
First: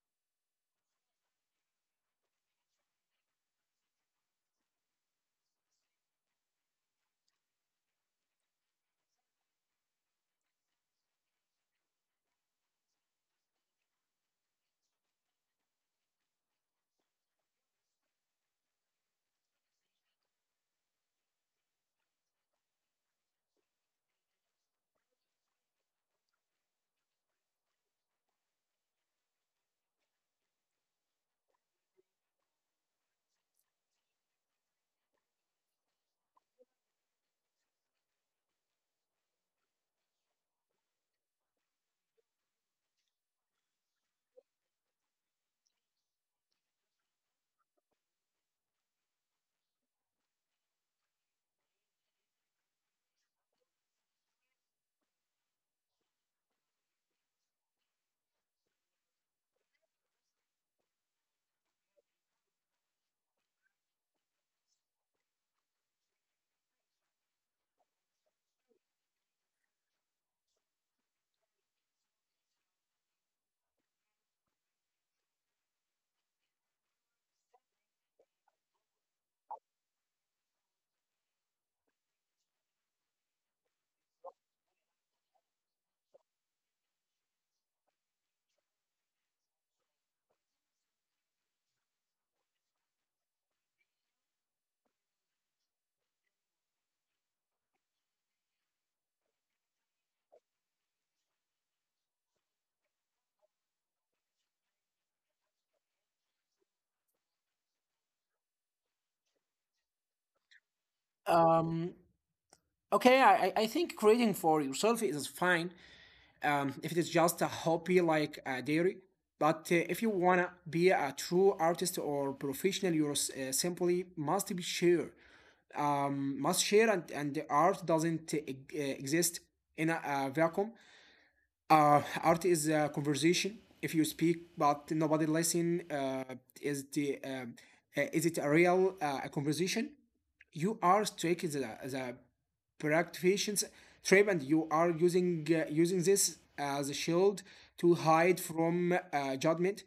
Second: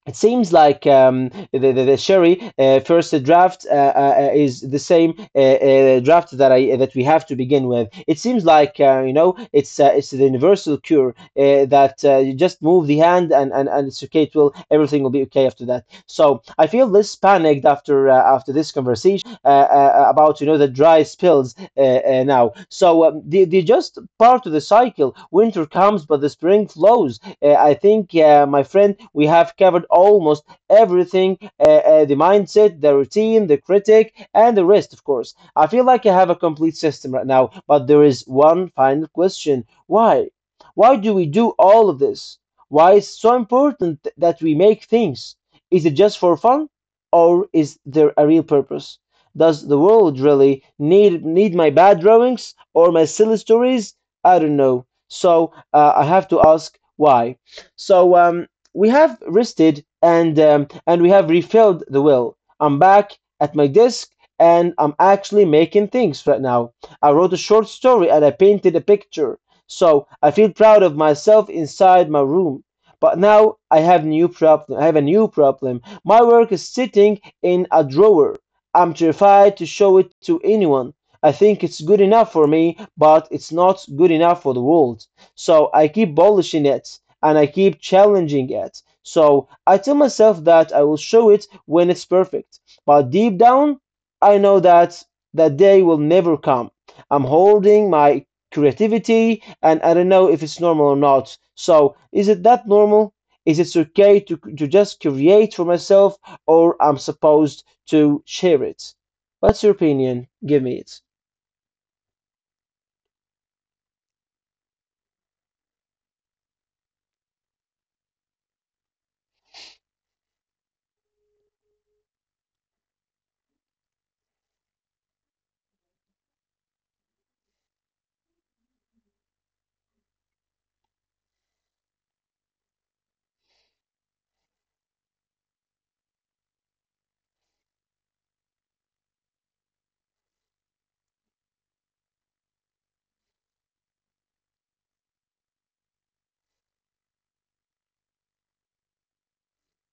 A: It seems like um, the, the, the Sherry uh, first draft uh, uh, is the same uh, uh, draft that I that we have to begin with. It seems like uh, you know it's uh, it's the universal cure uh, that uh, you just move the hand and, and, and it's okay. It will everything will be okay after that. So I feel less panicked after uh, after this conversation uh, uh, about you know the dry spills uh, uh, now. So um, they, they just part of the cycle. Winter comes, but the spring flows. Uh, I think, uh, my friend, we have covered almost everything uh, uh, the mindset, the routine, the critic, and the rest, of course. I feel like I have a complete system right now, but there is one final question why? Why do we do all of this? Why is so important th- that we make things? Is it just for fun, or is there a real purpose? Does the world really need need my bad drawings or my silly stories? I don't know. So uh, I have to ask why. So um, we have rested and um, and we have refilled the will. I'm back at my desk and I'm actually making things right now. I wrote a short story and I painted a picture. So I feel proud of myself inside my room. But now I have new problem. I have a new problem. My work is sitting in a drawer. I'm terrified to show it to anyone. I think it's good enough for me, but it's not good enough for the world. So I keep polishing it and I keep challenging it. So I tell myself that I will show it when it's perfect. But deep down, I know that that day will never come. I'm holding my creativity and I don't know if it's normal or not. So is it that normal? Is it okay to, to just create for myself or I'm supposed to share it? What's your opinion? Give me it.
B: um, okay, I, I I think creating for yourself is fine, um, if it is just a hobby like uh, dairy. But uh, if you wanna be a true artist or professional, you uh, simply must be share, um, must share, and, and the art doesn't uh, e- uh, exist in a, a vacuum. Uh, art is a conversation. If you speak but nobody listen, uh, is the um, uh, is it a real uh, a conversation? You are striking the, the practitioner's trap, and you are using uh, using this as a shield to hide from uh, judgment.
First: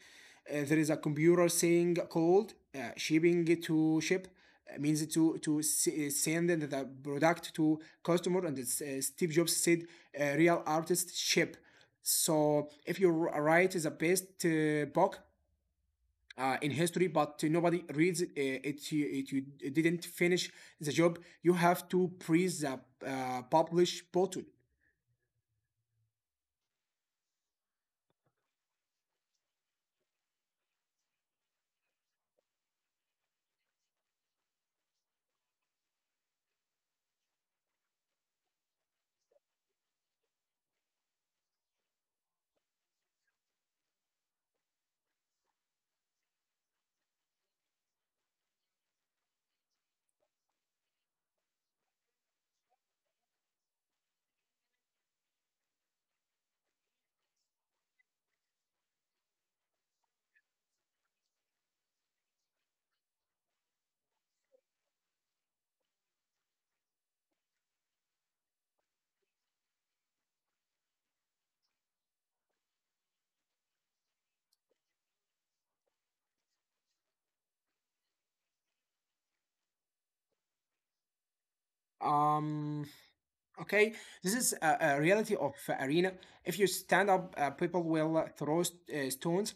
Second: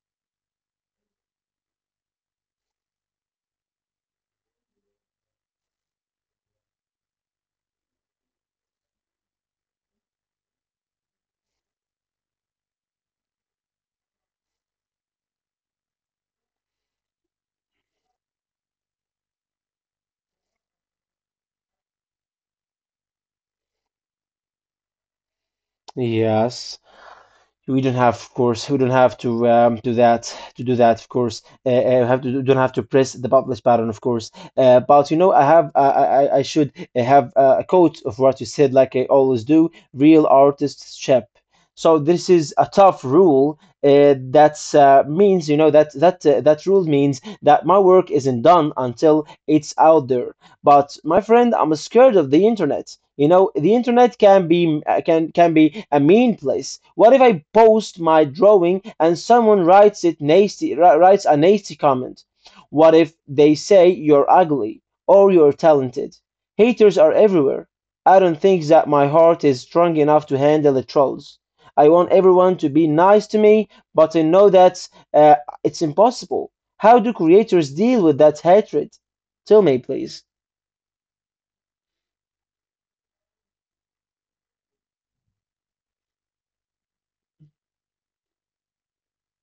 B: Uh, there is a computer saying called uh, shipping. To ship uh, means to to uh, send the product to customer, and it's, uh, Steve Jobs said uh, real artist ship. So if you write the best uh, book uh, in history, but nobody reads it, uh, it, you, it. You didn't finish the job. You have to press the uh, publish button.
A: Yes. We don't have, of course, we don't have to um, do that. To do that, of course, uh, uh, have to don't have to press the publish button, of course. Uh, but you know, I have, I, I, I should have uh, a quote of what you said, like I always do. Real artists chip. So this is a tough rule. Uh, that's uh, means you know that that uh, that rule means that my work isn't done until it's out there. But my friend, I'm scared of the internet. You know, the internet can be uh, can can be a mean place. What if I post my drawing and someone writes it nasty wri- writes a nasty comment? What if they say you're ugly or you're talented? Haters are everywhere. I don't think that my heart is strong enough to handle the trolls. I want everyone to be nice to me, but I know that uh, it's impossible. How do creators deal with that hatred? Tell me, please.
B: Um, Okay, this is a, a reality of uh, arena. If you stand up, uh, people will uh, throw st- uh, stones,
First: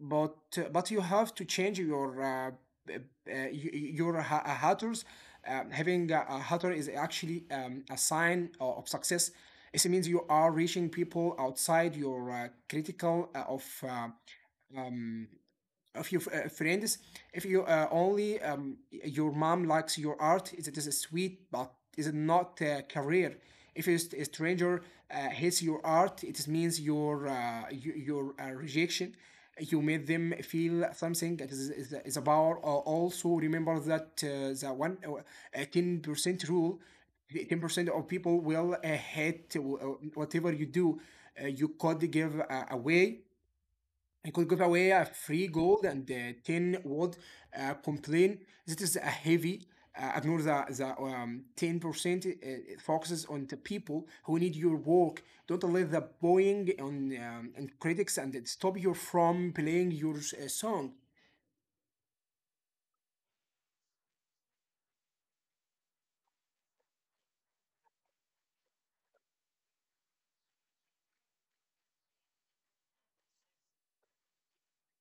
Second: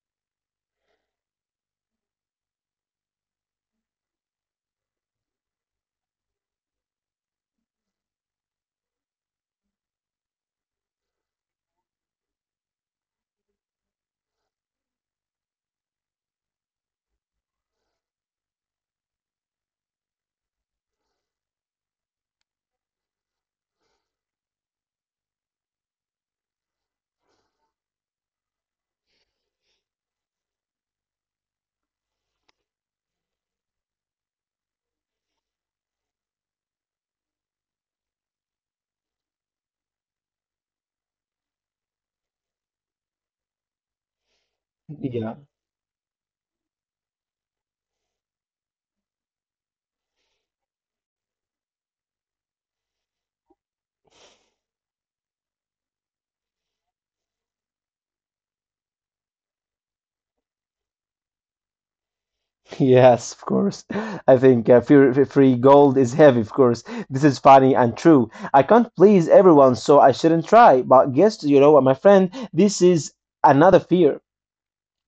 B: but uh, but you have to change your uh, b- uh, y- y- your ha- uh, hatters. Um, having a, a hatter is actually um, a sign o- of success. It means you are reaching people outside your uh, critical uh, of uh, of your uh, friends. If you uh, only um, your mom likes your art, it is a sweet, but is it not a career? If a st- a stranger uh, hates your art, it is means your uh, your, your uh, rejection. You made them feel something. That is, is, is a power. Al- also remember that uh, the one uh, ten percent rule. ten percent of people will uh, hate wh- uh, whatever you do. Uh, you could give uh, away, I could give away a
A: Yeah,
B: free gold, and uh, ten would uh, complain. This is a heavy. Uh, ignore the, the um, ten percent. It- it focuses on the people who need your work. Don't let the buying on um, and critics and it stop you from playing your uh, song.
A: yes, of course. I think uh, free, free free gold is heavy, of course. This is funny and true. I can't please everyone, so I shouldn't try. But guess, you know what, my friend, this is another fear.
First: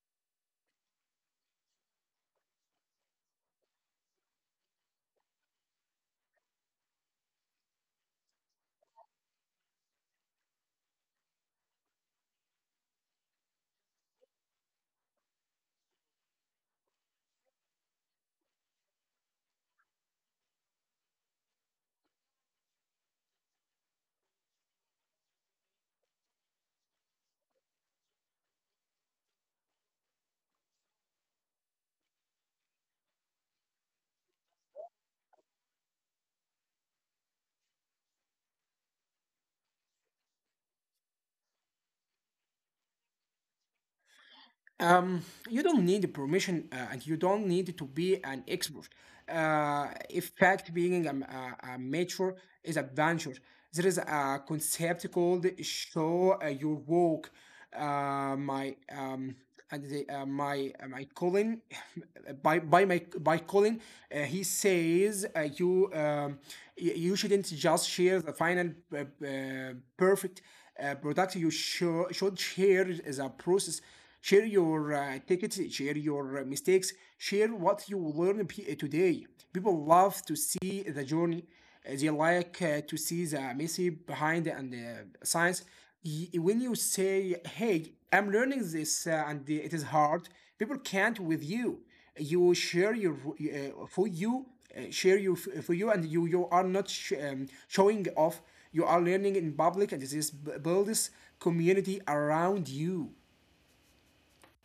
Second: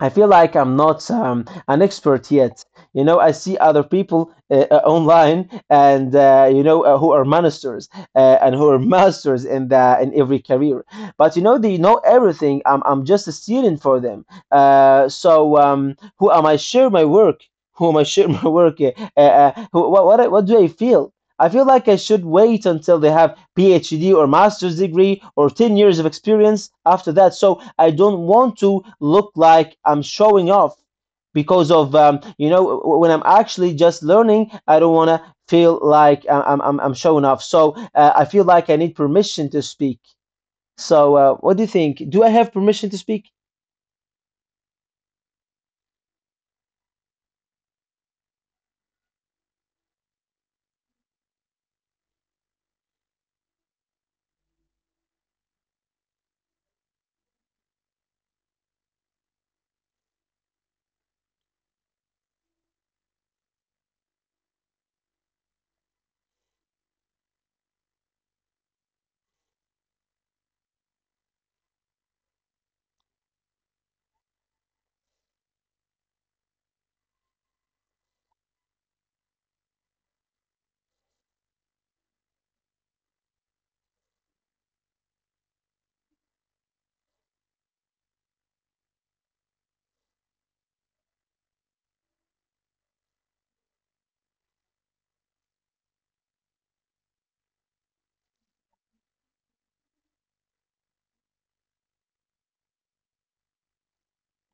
A: I feel like I'm not um, an expert yet. You know, I see other people uh, uh, online, and uh, you know, uh, who are ministers uh, and who are masters in the in every career. But you know, they know everything. I'm I'm just a student for them. Uh, so um, who am I? Share my work. Who am I? Share my work. Uh, uh, uh, who, what, what what do I feel? I feel like I should wait until they have PhD or master's degree or ten years of experience after that. So I don't want to look like I'm showing off because of um, you know when I'm actually just learning, I don't want to feel like I- I'm I'm, I'm showing off. So uh, I feel like I need permission to speak. So uh, what do you think? Do I have permission to speak?
B: Um, you don't need permission uh, and you don't need to be an expert. Uh, in fact, being a, a, a mature is a venture. There is a concept called show uh, your work. Uh, my um, and the, uh, my uh, my Colin, by by my by Colin, uh, he says uh, you um, y- you shouldn't just share the final uh, uh, perfect uh, product. You show, should share the process. Share your uh, tickets, share your uh, mistakes, share what you learned today. People love to see the journey. Uh, They like uh, to see the messy behind and the science. Y- When you say, "Hey, I'm learning this uh, and it is hard," people can't with you. You share your uh, for you, uh, share your f- for you, and you you are not sh- um, showing off. You are learning in public, and this builds community around you.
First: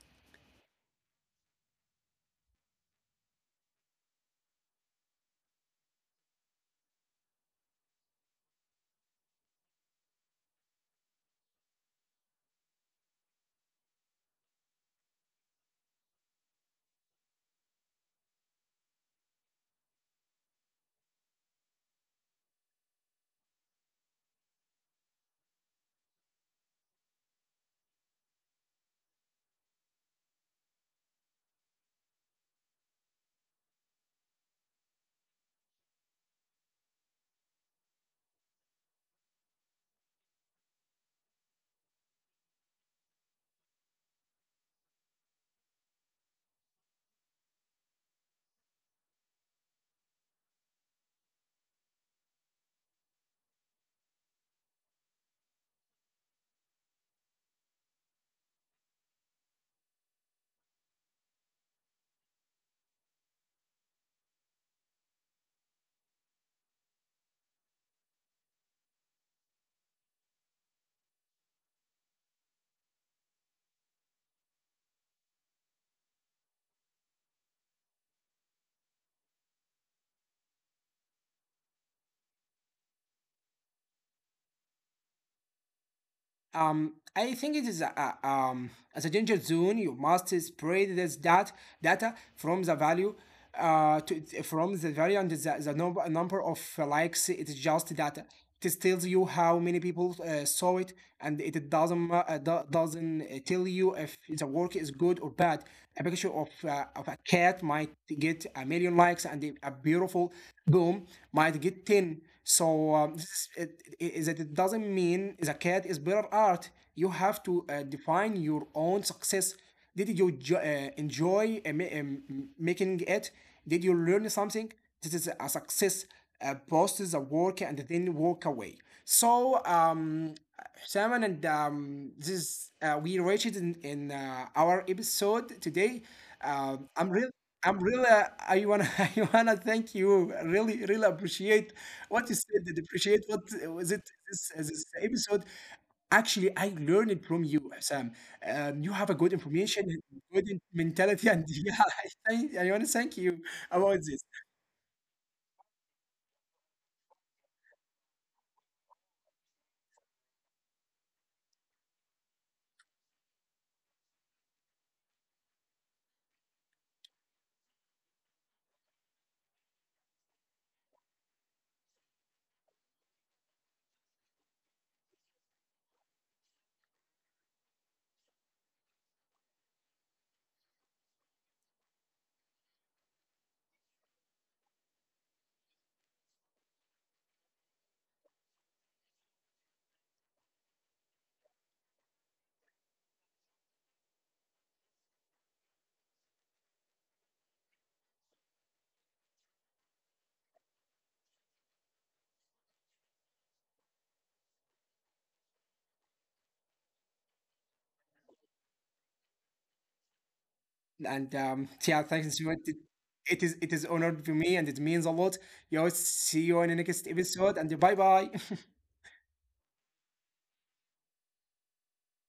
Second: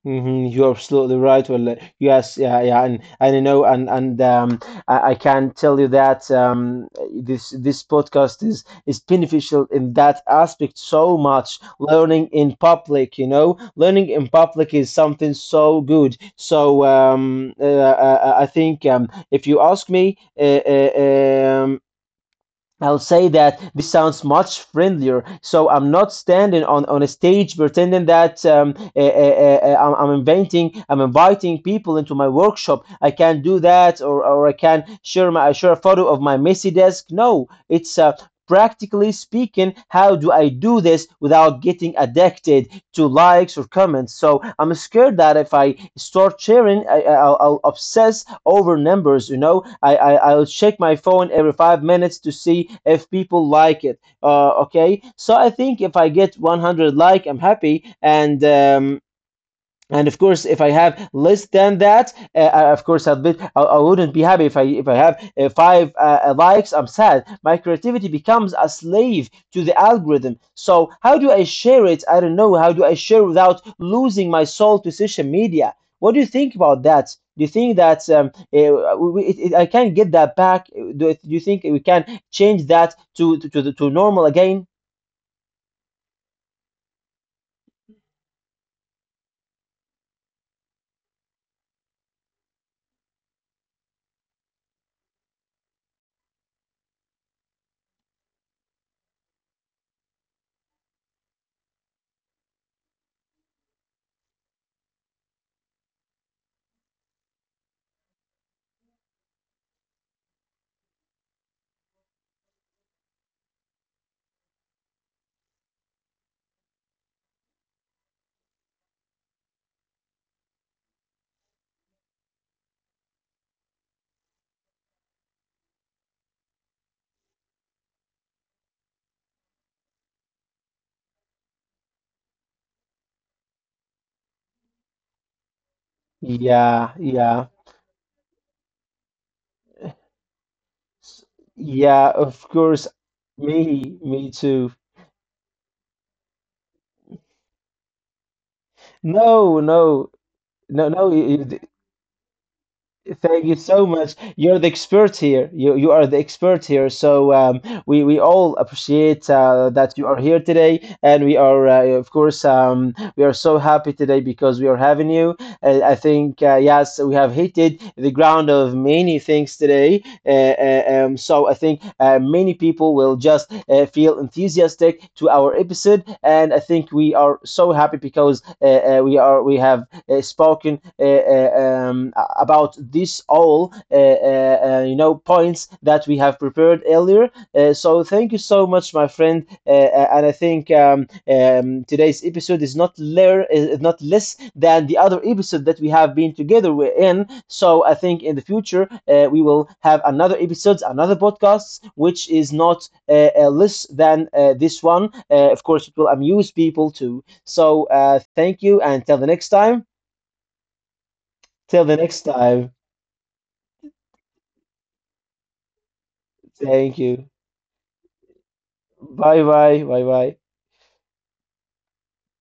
A: Hmm. You're absolutely right. Well, uh, yes, yeah, yeah, and and you know, and and um, I, I can tell you that um, this this podcast is is beneficial in that aspect so much. Learning in public, you know, learning in public is something so good. So um, uh, I, I I think um, if you ask me, uh, uh, um, I'll say that this sounds much friendlier. So I'm not standing on, on a stage pretending that um, eh, eh, eh, eh, I'm, I'm inventing, I'm inviting people into my workshop. I can not do that, or, or I can share my I share a photo of my messy desk. No, it's uh, practically speaking, how do I do this without getting addicted to likes or comments? So I'm scared that if I start sharing, I, I- will I'll obsess over numbers. You know, I, I I'll check my phone every five minutes to see if people like it. Uh, okay, so I think if I get one hundred like, I'm happy, and um, and of course, if I have less than that, uh, I- of course, I'll be, I, I wouldn't be happy if I if I have uh, five uh, uh, likes. I'm sad. My creativity becomes a slave to the algorithm. So how do I share it? I don't know. How do I share without losing my soul to social media? What do you think about that? Do you think that um, uh, it, it, I can get that back? Do, do you think we can change that to to, to, to normal again?
B: Um, I think it is a, a- um, as a danger zone. You must spread this dat data from the value uh, to, from the value and the, the number, number of likes. It's just data. It tells you how many people uh, saw it, and it doesn't uh, do- doesn't uh, tell you if the work is good or bad. A picture of uh, of a cat might get a million likes, and a beautiful boom might get ten. So um, this is, it, it, is that it doesn't mean the cat is better art. You have to uh, define your own success. Did you jo- uh, enjoy uh, ma- um, making it? Did you learn something? This is a success. Uh, post the work and then walk away. So, um, Simon and um, this uh, we reached in, in uh, our episode today.
A: Yeah,
B: Um, I'm real.
A: yeah.
B: I'm really. Uh, I wanna. I wanna thank you. I Really, really
A: S-
B: appreciate
A: Yeah,
B: what you
A: of
B: said.
A: course.
B: and appreciate what
A: Me,
B: was it
A: me
B: this uh,
A: too.
B: this episode. Actually, I learned it from you, Sam. Um, you have a good
A: No,
B: information,
A: no,
B: good in-
A: no, no. you-
B: mentality,
A: you
B: and
A: d-
B: yeah, I, thank- I want to thank you
A: Thank you so
B: about
A: much.
B: this.
A: You're the expert here. You you are the expert here. So um, we we all appreciate uh, that you are here today, and we are uh, of course um, we are so happy today because we are having you. Uh, I think uh, yes, we have hit the ground of many things today. Uh, uh, um, so I think uh, many people will just uh, feel enthusiastic to our episode, and I think we are so happy because uh, uh, we are we have uh, spoken uh, uh, um, about this all uh, uh, uh, you know points that we have prepared earlier uh, so thank you so much, my friend. Uh, uh, and I think um, um, today's episode is not ler- is not less than the other episode that we have been together wi- in. So I think in the future uh, we will have another episodes, another podcasts, which is not uh, uh, less than uh, this one. Uh, of course, it will amuse people too. So uh, thank you, and till the next time.
B: And um,
A: Till the
B: yeah,
A: next
B: thanks to
A: time.
B: it. It is it is honored for me and it means a lot. Yo, see you in the
A: Thank
B: next
A: you.
B: episode and bye bye.
A: Bye bye. Bye bye.